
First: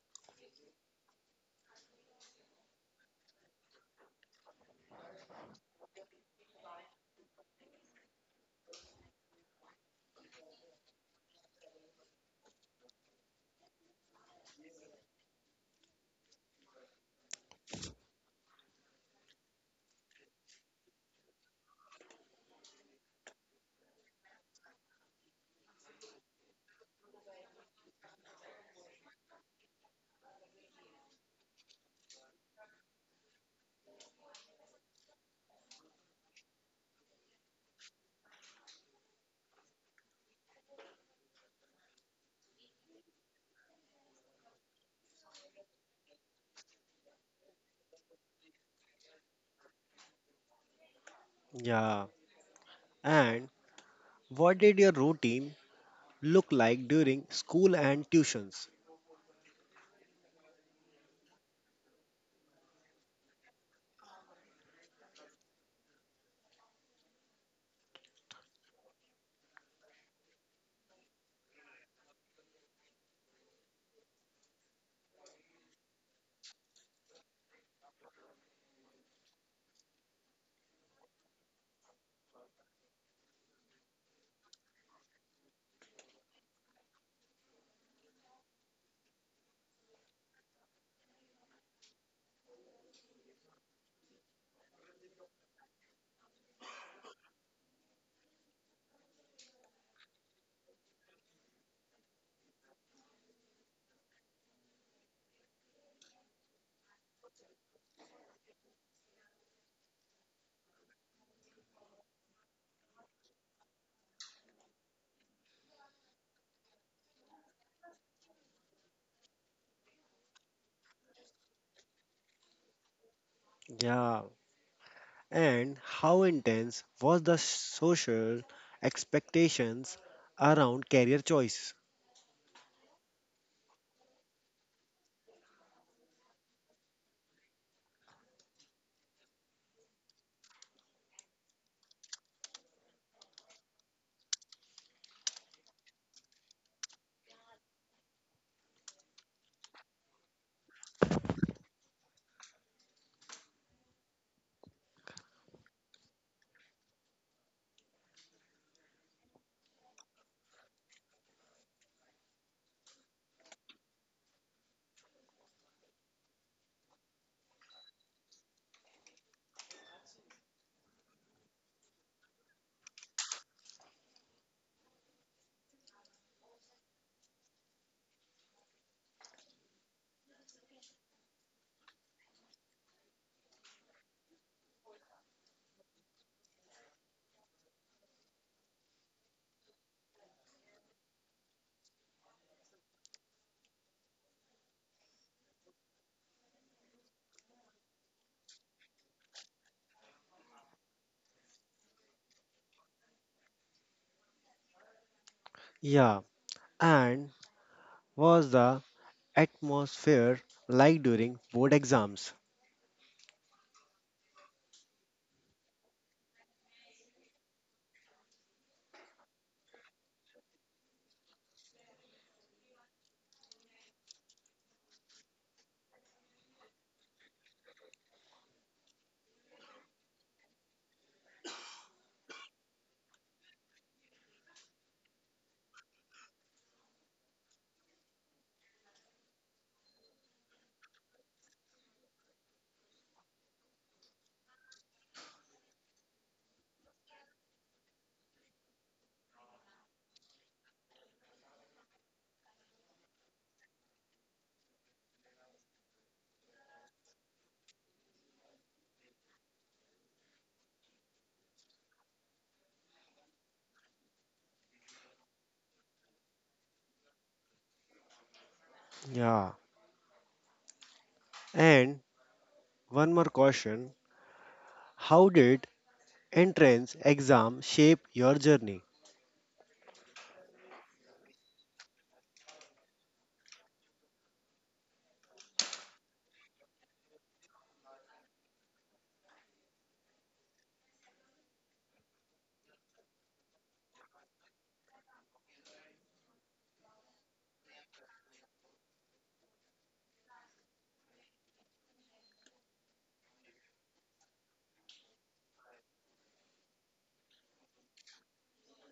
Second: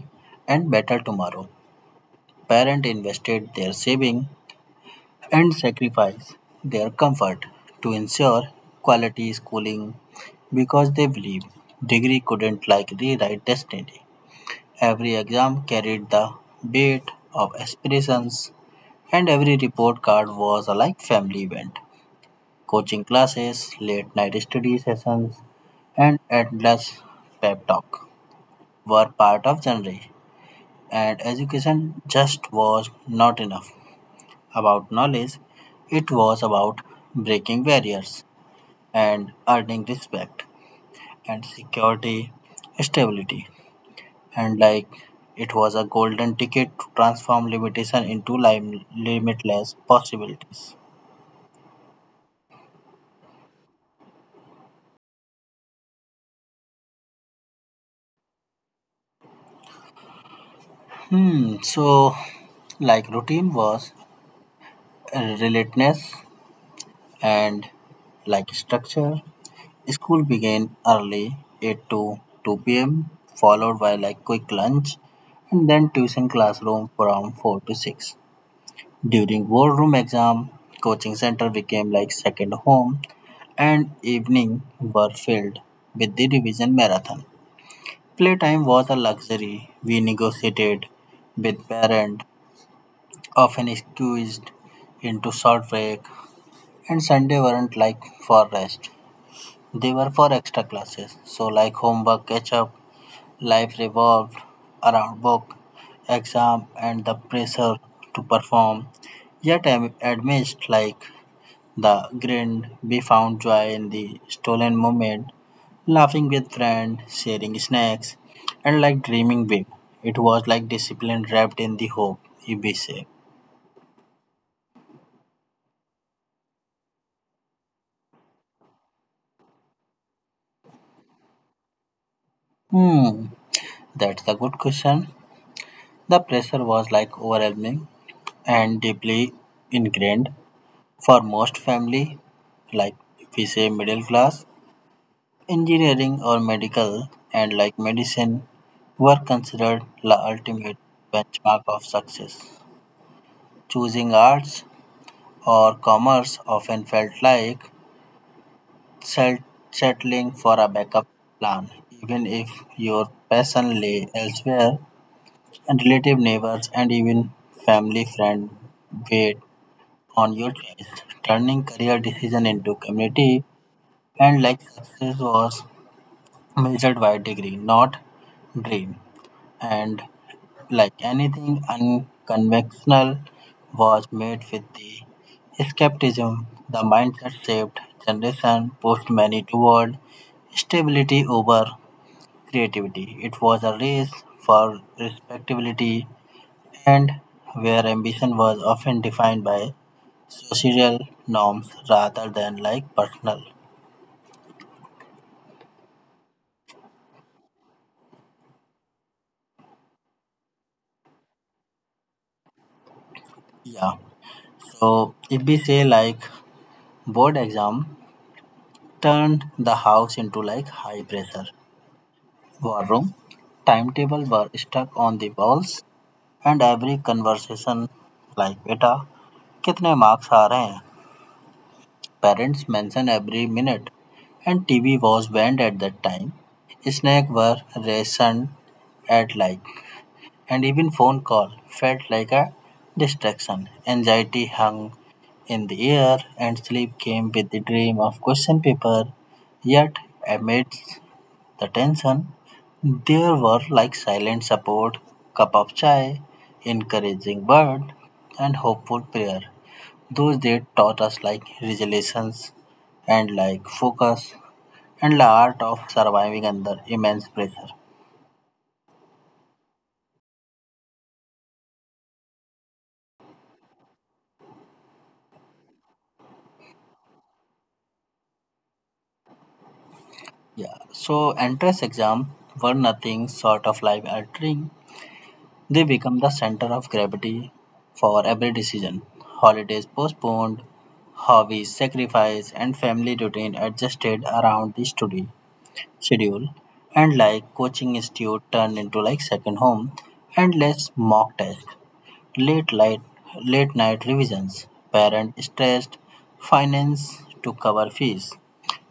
and better tomorrow. Parents invested their saving and sacrifice their comfort to ensure quality schooling because they believe degree couldn't like rewrite destiny. Every exam carried the weight of aspirations and every report card was a like family event. Coaching classes, late night study sessions, and endless pep talk were part of genre and education just was not enough about knowledge, it was about breaking barriers and earning respect and security, stability. And like it was a golden ticket to transform limitation into limitless possibilities.
Yeah. And what did your routine look like during school and tuitions?
Hmm, so like routine was relentless and like structure. School began early, 8 to 2 p.m., followed by like quick lunch and then tuition classroom from 4 to 6. During board room exam, coaching center became like second home and evening were filled with the revision marathon. Playtime was a luxury we negotiated with parent, often squeezed into short break and Sunday weren't like for rest. They were for extra classes, so like homework catch up, life revolved around work, exam, and the pressure to perform. Yet, amidst like the grind, we found joy in the stolen moment, laughing with friends, sharing snacks, and like dreaming big. It was like discipline wrapped in the hope, if we say.
Yeah. And how intense was the social expectations around career choice?
Hmm, that's a good question. The pressure was like overwhelming and deeply ingrained. For most family, like if we say middle class, engineering or medical and like medicine were considered the ultimate benchmark of success. Choosing arts or commerce often felt like sel- settling for a backup plan, even if your passion lay elsewhere and relative neighbors and even family friends weighed on your choice. Turning career decision into community. And like success was measured by degree, not dream. And like anything unconventional was made with the skepticism, the mindset shaped generation pushed many toward stability over creativity. It was a race for respectability and where ambition was often defined by social norms rather than like personal.
Yeah. And was the atmosphere like during board exams?
Yeah. So if we say like board exam turned the house into like high pressure war room. Timetable were stuck on the walls and every conversation like beta कितने marks आ रहे हैं? Parents mention every minute and TV was banned at that time. Snacks were rationed at like and even phone call felt like a distraction. Anxiety hung in the air, and sleep came with the dream of question paper. Yet, amidst the tension, there were like silent support, cup of chai, encouraging word, and hopeful prayer. Those days taught us like resilience and like focus and the art of surviving under immense pressure.
Yeah. And one more question. How did entrance exam shape your journey?
Yeah, so entrance exam were nothing short of life altering. They become the center of gravity for every decision. Holidays postponed, hobbies sacrificed, and family routine adjusted around the study schedule. And like coaching institute turned into like second home and less mock test. Late night, late night revisions, parent stressed, finance to cover fees,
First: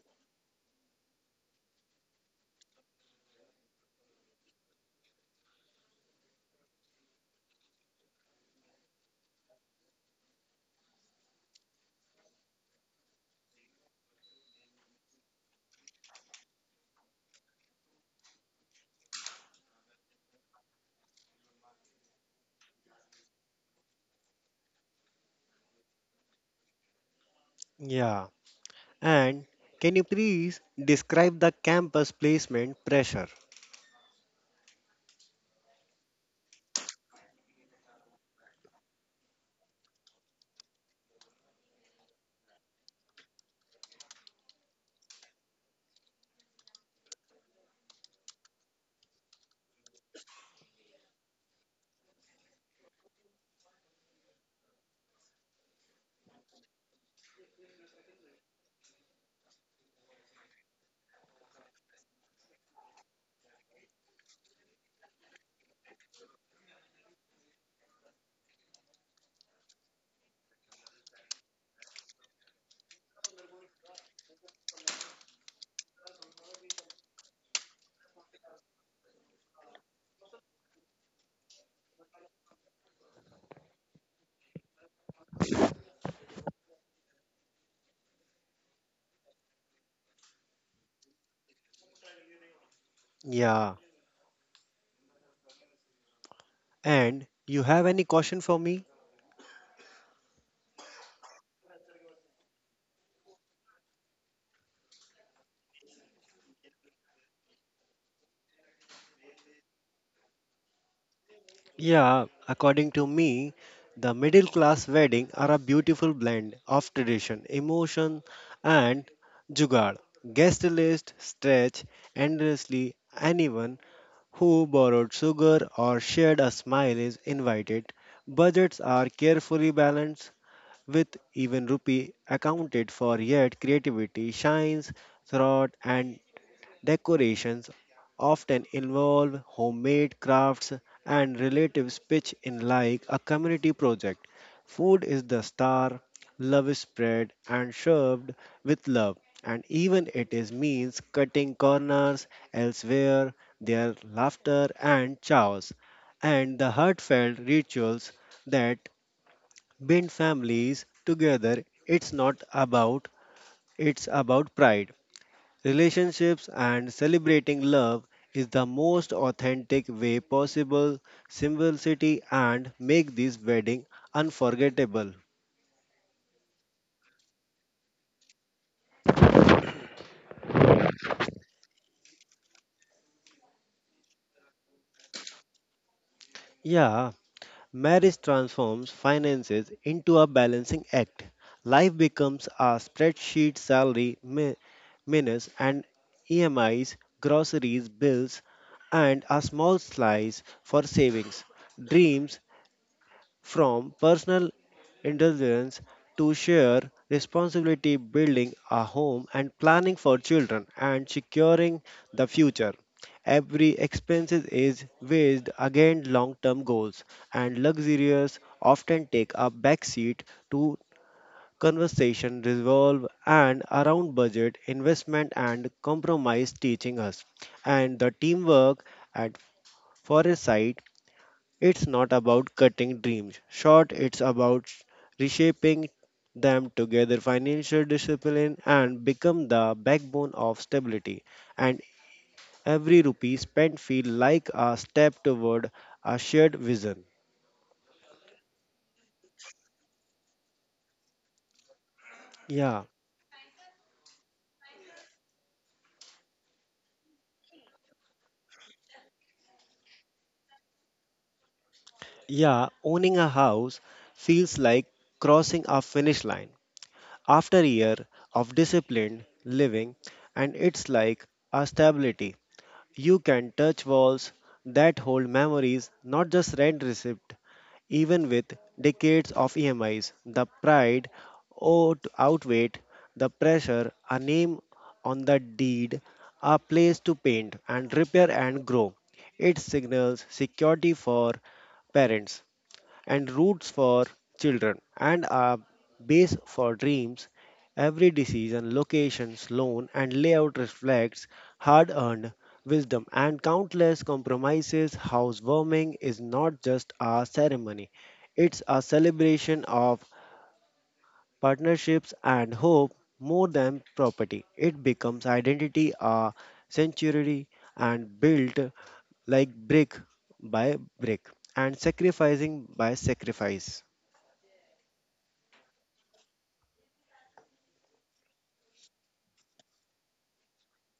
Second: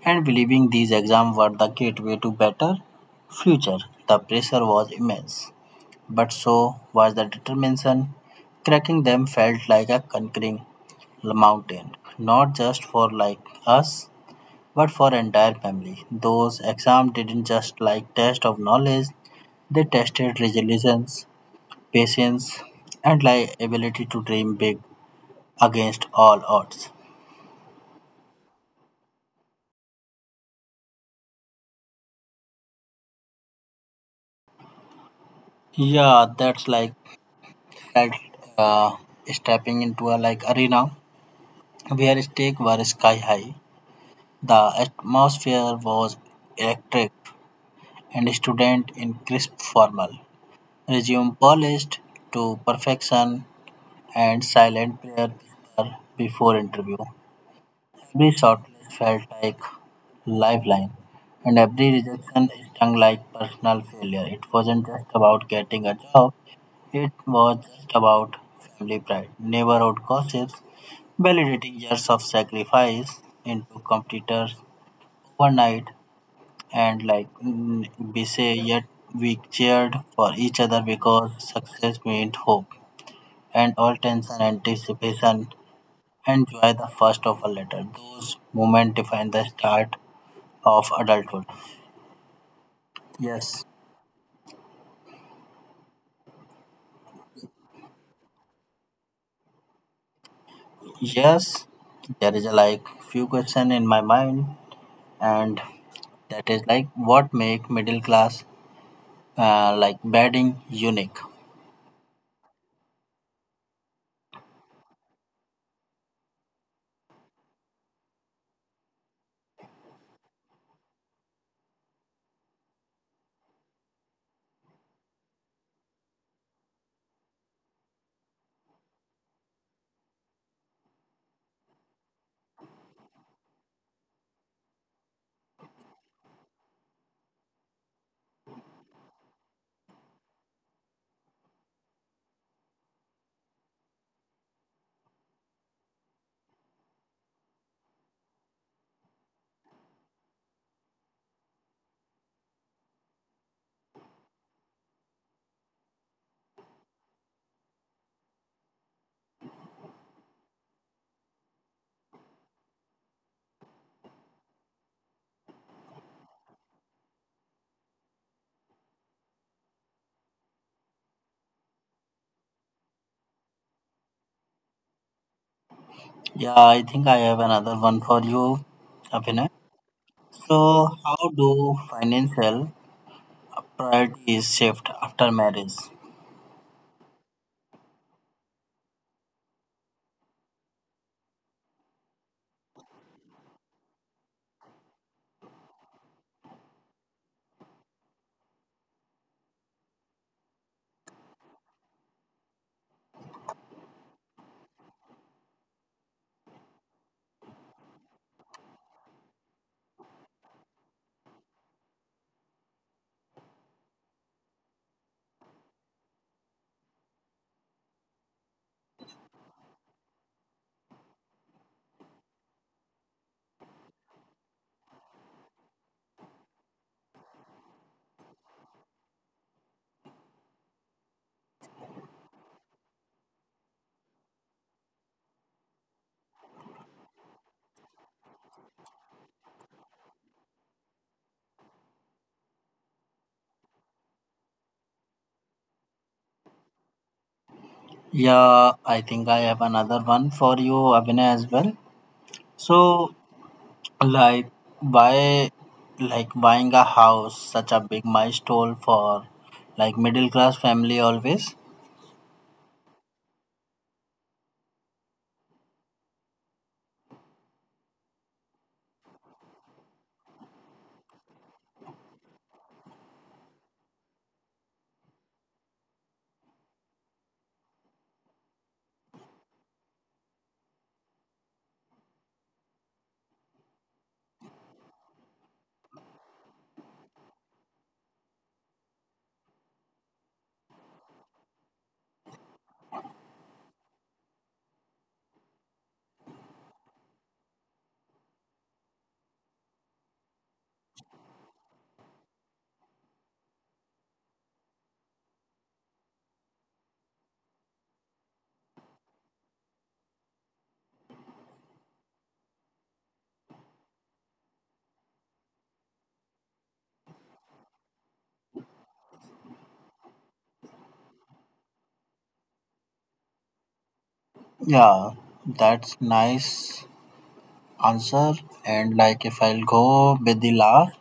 and believing these exams were the gateway to better future. The pressure was immense, but so was the determination. Cracking them felt like a conquering mountain, not just for like us, but for entire family. Those exams didn't just like test of knowledge; they tested resilience, patience, and like ability to dream big against all odds.
Yeah. And can you please describe the campus placement pressure?
Yeah, that's like felt uh, stepping into a like arena where stakes were sky high. The atmosphere was electric, and student in crisp formal resume polished to perfection and silent prayer paper before interview. Every shortlist felt like lifeline, and every rejection stung like personal failure. It wasn't just about getting a job, it was just about family pride, neighborhood gossips, validating years of sacrifice into competitors overnight, and we say, yet we cheered for each other because success meant hope, and all tension, anticipation, and joy the first of a letter. Those moments define the start of adulthood. Yes,
Yeah. And you have any caution for me?
yes, there is a like few question in my mind, and that is like what make middle class like bedding unique.
Yeah, according to me, the middle class wedding are a beautiful blend of tradition, emotion, and jugaad. Guest list stretch endlessly. Anyone who borrowed sugar or shared a smile is invited. Budgets are carefully balanced, with even rupee accounted for. Yet creativity shines throughout, and decorations often involve homemade crafts and relatives pitch in like a community project. Food is the star, love is spread and served with love, and even it is means cutting corners elsewhere, their laughter and chows, and the heartfelt rituals that bind families together. It's not about It's about pride, relationships, and celebrating love is the most authentic way possible, simplicity and make this wedding unforgettable.
Yeah, I think I have another one for you, Abhinay. So, how do financial priorities shift after marriage?
Yeah, marriage transforms finances into a balancing act. Life becomes a spreadsheet, salary minus and EMIs, groceries, bills, and a small slice for savings. Dreams from personal indulgence to shared responsibility, building a home and planning for children and securing the future. Every expense is weighed against long-term goals, and luxurious often take a backseat to conversation revolve and around budget, investment, and compromise, teaching us and the teamwork at foresight. It's not about cutting dreams short, it's about reshaping them together. Financial discipline and become the backbone of stability, and every rupee spent feel like a step toward a shared vision.
Yeah, I think I have another one for you, Abhinay, as well. So,
yeah
like buy buying a house such a big milestone for like middle class family always?
yeah, owning a house feels like crossing a finish line after a year of disciplined living, and it's like a stability. You can touch walls that hold memories, not just rent receipt. Even with decades of EMIs, the pride outweighed the pressure, a name on the deed, a place to paint and repair and grow. It signals security for parents and roots for children and a base for dreams. Every decision, location, loan, and layout reflects hard earned wisdom and countless compromises. Housewarming is not just a ceremony, it's a celebration of partnerships and hope, more than property. It becomes identity, a sanctuary, and built like brick by brick and sacrificing by sacrifice.
Yeah, that's nice answer. And like if I'll go with the last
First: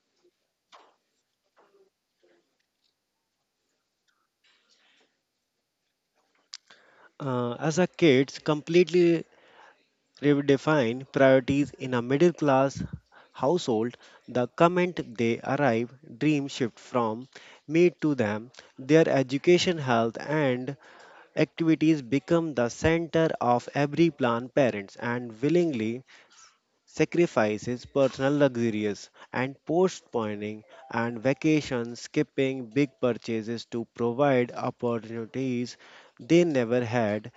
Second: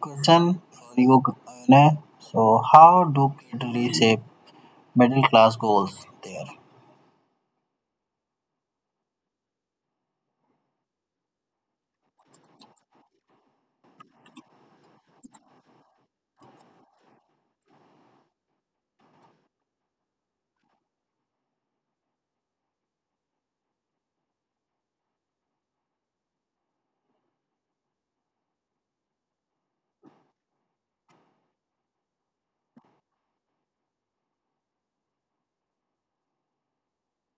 question for you, Gunne. So how do kids reshape middle class goals there?
As a kids, completely redefine priorities in a middle class household. The comment they arrive, dream shift from me to them, their education, health, and activities become the center of every plan. Parents and willingly sacrifices personal luxuries and postponing and vacations, skipping big purchases to provide opportunities they never had.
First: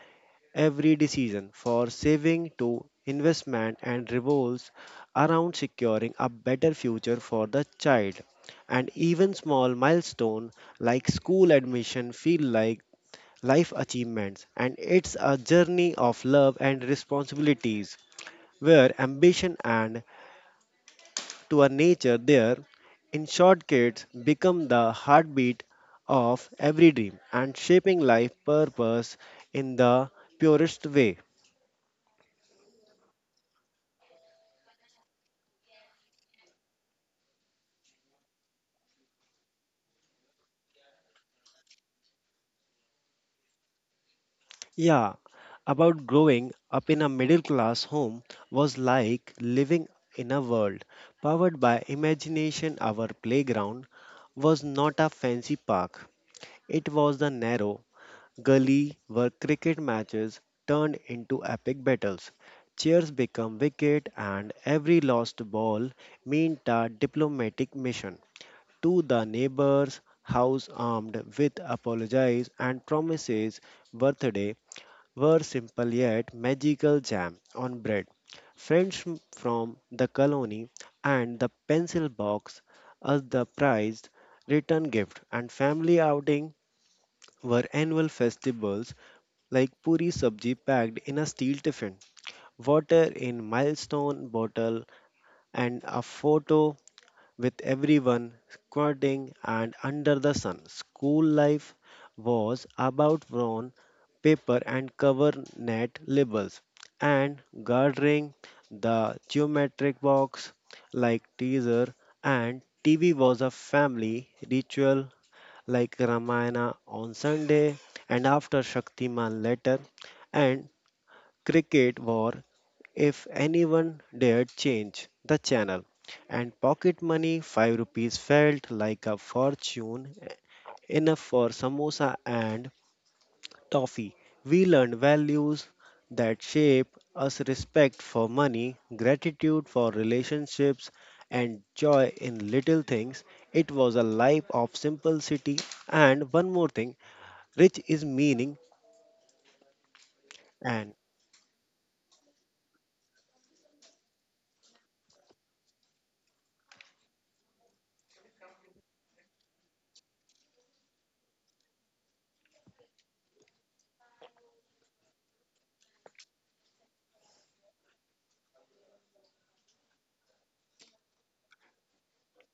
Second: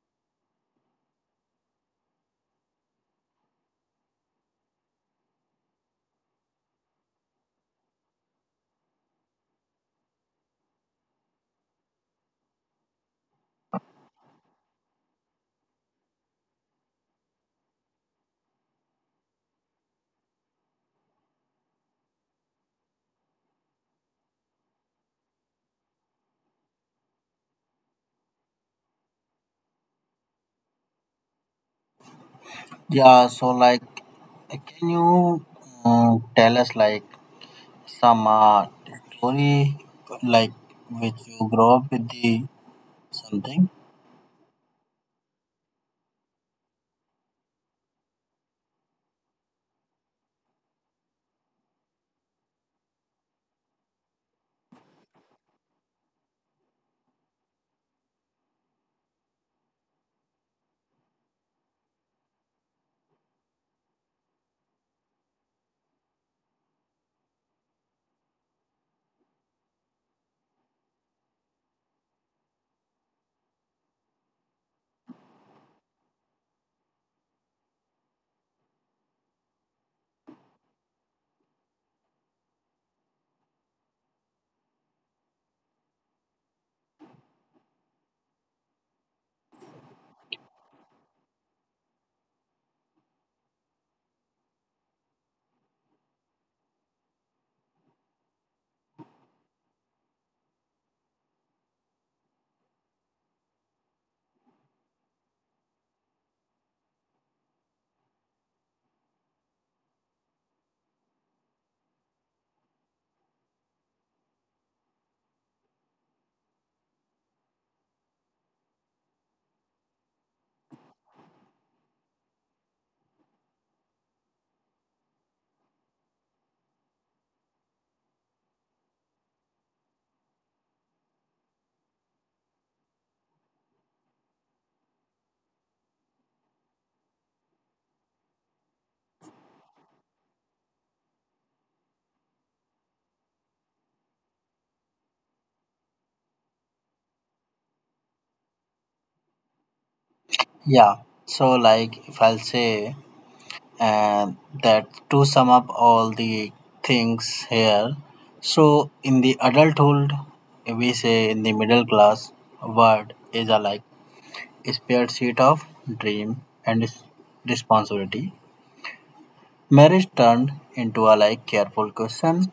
Every decision for saving to investment and revolves around securing a better future for the child. And even small milestones like school admission feel like life achievements, and it's a journey of love and responsibilities where ambition and to a nature there. In short, kids become the heartbeat of every dream and shaping life purpose in the purest way.
Yeah, so like can you tell us like some story like which you grow up with the something.
Yeah, about growing up in a middle class home was like living in a world powered by imagination. Our playground was not a fancy park, it was the narrow gully where cricket matches turned into epic battles. Chairs become wicket, and every lost ball meant a diplomatic mission to the neighbor's house armed with apologies and promises. Birthday were simple yet magical, jam on bread. Friends from the colony and the pencil box as the prized return gift, and family outing were annual festivals like puri sabji packed in a steel tiffin, water in milestone bottle, and a photo with everyone squirting and under the sun. School life was about brown paper and cover net labels and guarding the geometric box like teaser, and TV was a family ritual like Ramayana on Sunday and after Shaktiman later and cricket war if anyone dared change the channel. And pocket money, 5 rupees felt like a fortune, enough for samosa and toffee. We learned values that shape us, respect for money, gratitude for relationships, and joy in little things. It was a life of simplicity, and one more thing, rich is meaning. and
Yeah, so like if I'll say and that to sum up all the things here, so in the adulthood we say in the middle class word is a like spare sheet of dream and responsibility. Marriage turned into a like careful question,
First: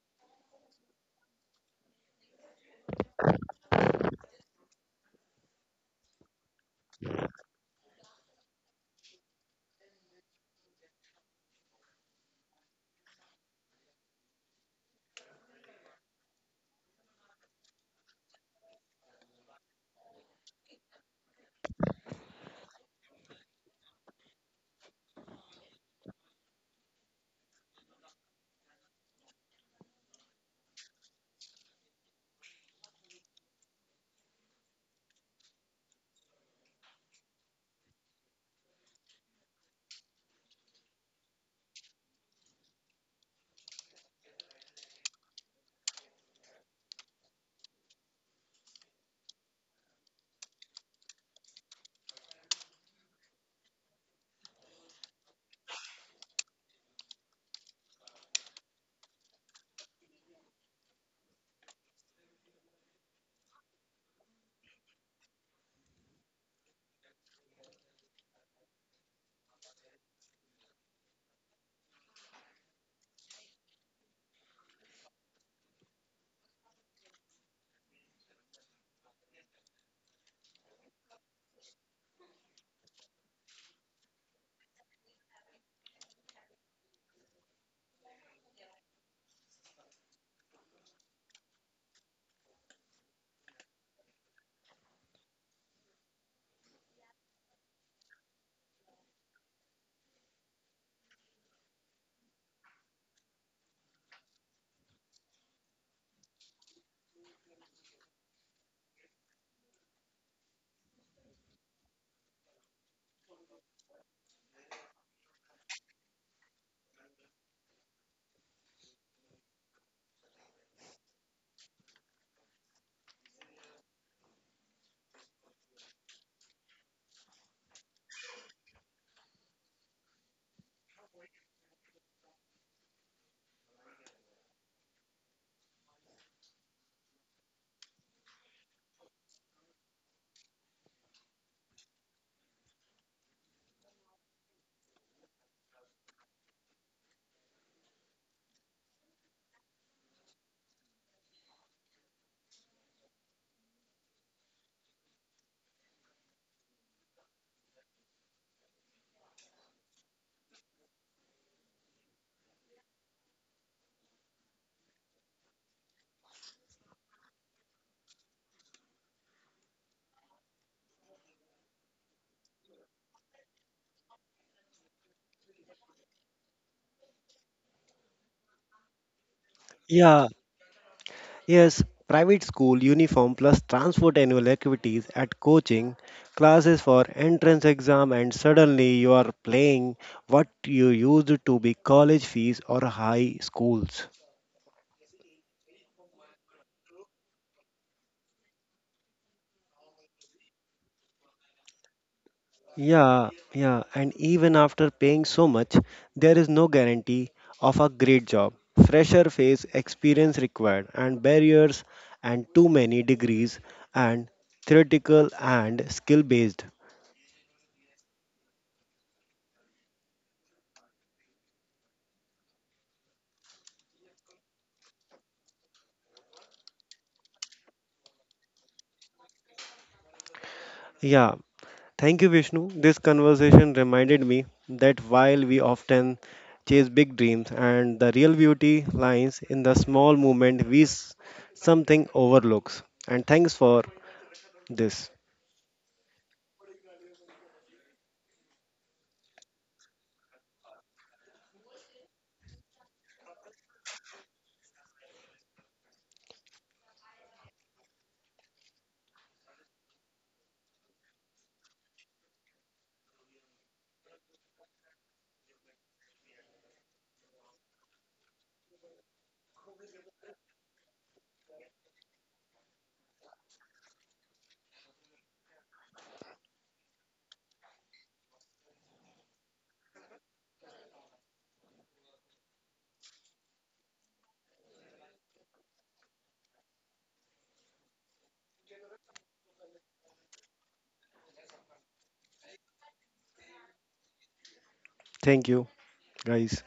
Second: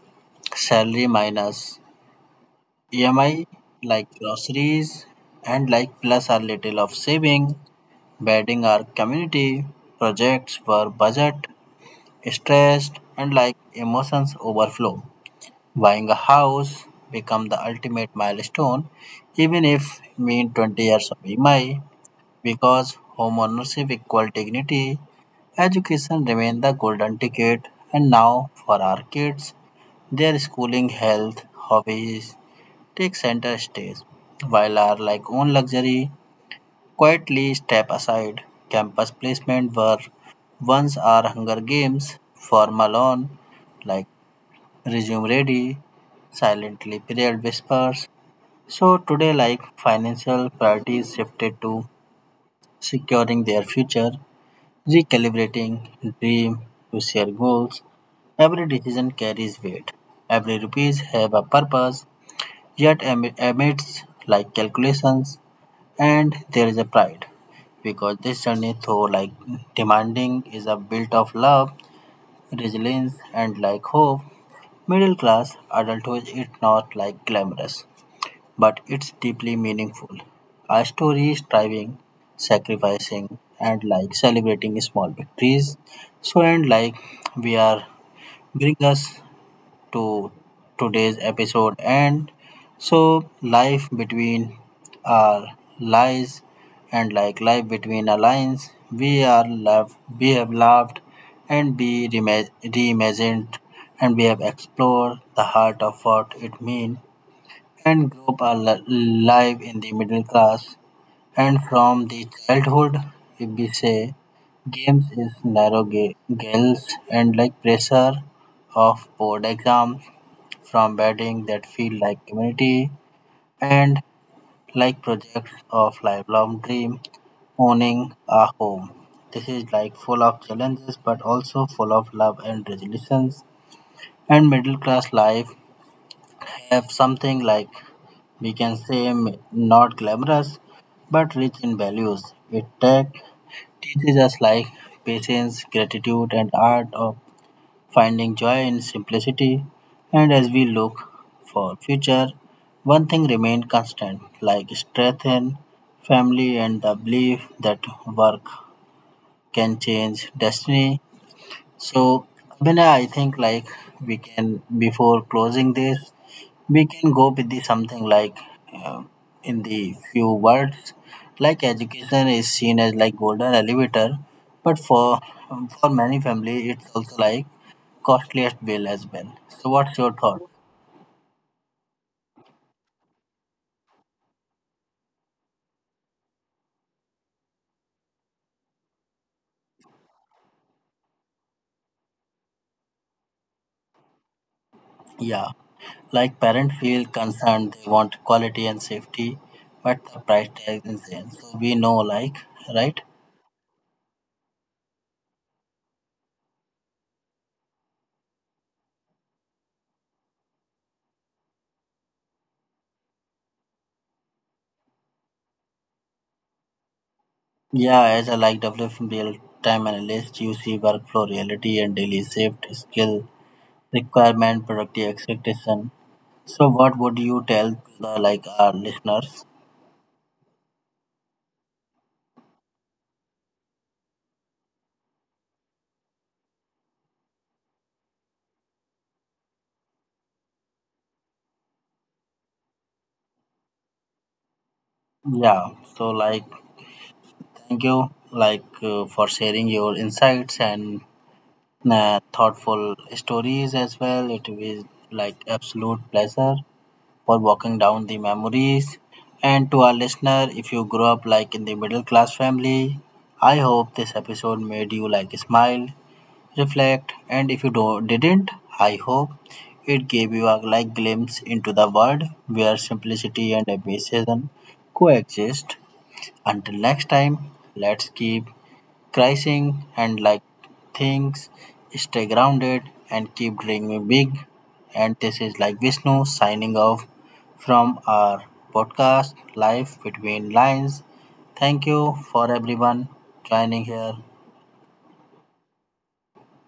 salary minus EMI, like groceries, and like plus a little of saving. Weddings are community projects where budget, stress, and like emotions overflow. Buying a house become the ultimate milestone, even if it means 20 years of EMI, because homeownership equal dignity. Education remain the golden ticket, and now for our kids, their schooling, health, hobbies take center stage, while our like own luxury quietly step aside. Campus placement were once our Hunger Games, formal on, like resume ready, silently period whispers. So today, like financial priorities shifted to securing their future, recalibrating dream to share goals. Every decision carries weight. Every rupees have a purpose. Yet amidst like calculations, and there is a pride because this journey though like demanding is a built of love, resilience, and like hope. Middle class adulthood is not like glamorous, but it's deeply meaningful, a story is striving, sacrificing, and like celebrating small victories. So and like we are bring us to today's episode. And so, life between our lies and like life between our lines, we are loved, we have loved, and we reimagined, and we have explored the heart of what it means and group our life in the middle class. And from the childhood, if we say games is narrow girls and like pressure of board exam, from bedding that feel like community and like projects of lifelong dream, owning a home. This is like full of challenges but also full of love and resilience. And middle class life have something like we can say not glamorous but rich in values. It tech teaches us like patience, gratitude, and art of finding joy in simplicity. And as we look for future, one thing remained constant, like strength in family and the belief that work can change destiny. So, Abhinay, I think like we can before closing this, we can go with the something like uh, in the few words, like education is seen as like golden elevator, but for many family it's also like costliest bill as well. So what's your
Yeah,
thought?
Yes, private school uniform plus transport annual activities at coaching, classes for entrance exam, and suddenly you are paying what you used to be college fees or high schools.
Yeah, like parents feel concerned, they want quality and safety, but the price tag is insane. So we know like right.
Yeah, and even after paying so much, there is no guarantee of a great job. Fresher face, experience required, and barriers, and too many degrees, and theoretical and skill based.
Yeah, as a like WFM real time analyst, you see workflow reality and daily shift skill requirement, productive expectation. So what would you tell to the like our listeners?
Yeah, thank you, Vishnu. This conversation reminded me that while we often chase big dreams and the real beauty lies in the small movement we something overlooks. And thanks for this.
Yeah. So like thank you like for sharing your insights and thoughtful stories as well. It was like absolute pleasure for walking down the memories. And to our listener, if you grew up like in the middle class family, I hope this episode made you like smile reflect, and if you do, didn't, I hope it gave you a like glimpse into the world where simplicity and ambition coexist. Until next time, let's keep crising and like things, stay grounded and keep dreaming big. And this is like Vishnu signing off from our podcast Life Between Lines. Thank you for everyone joining here.
Thank you, guys.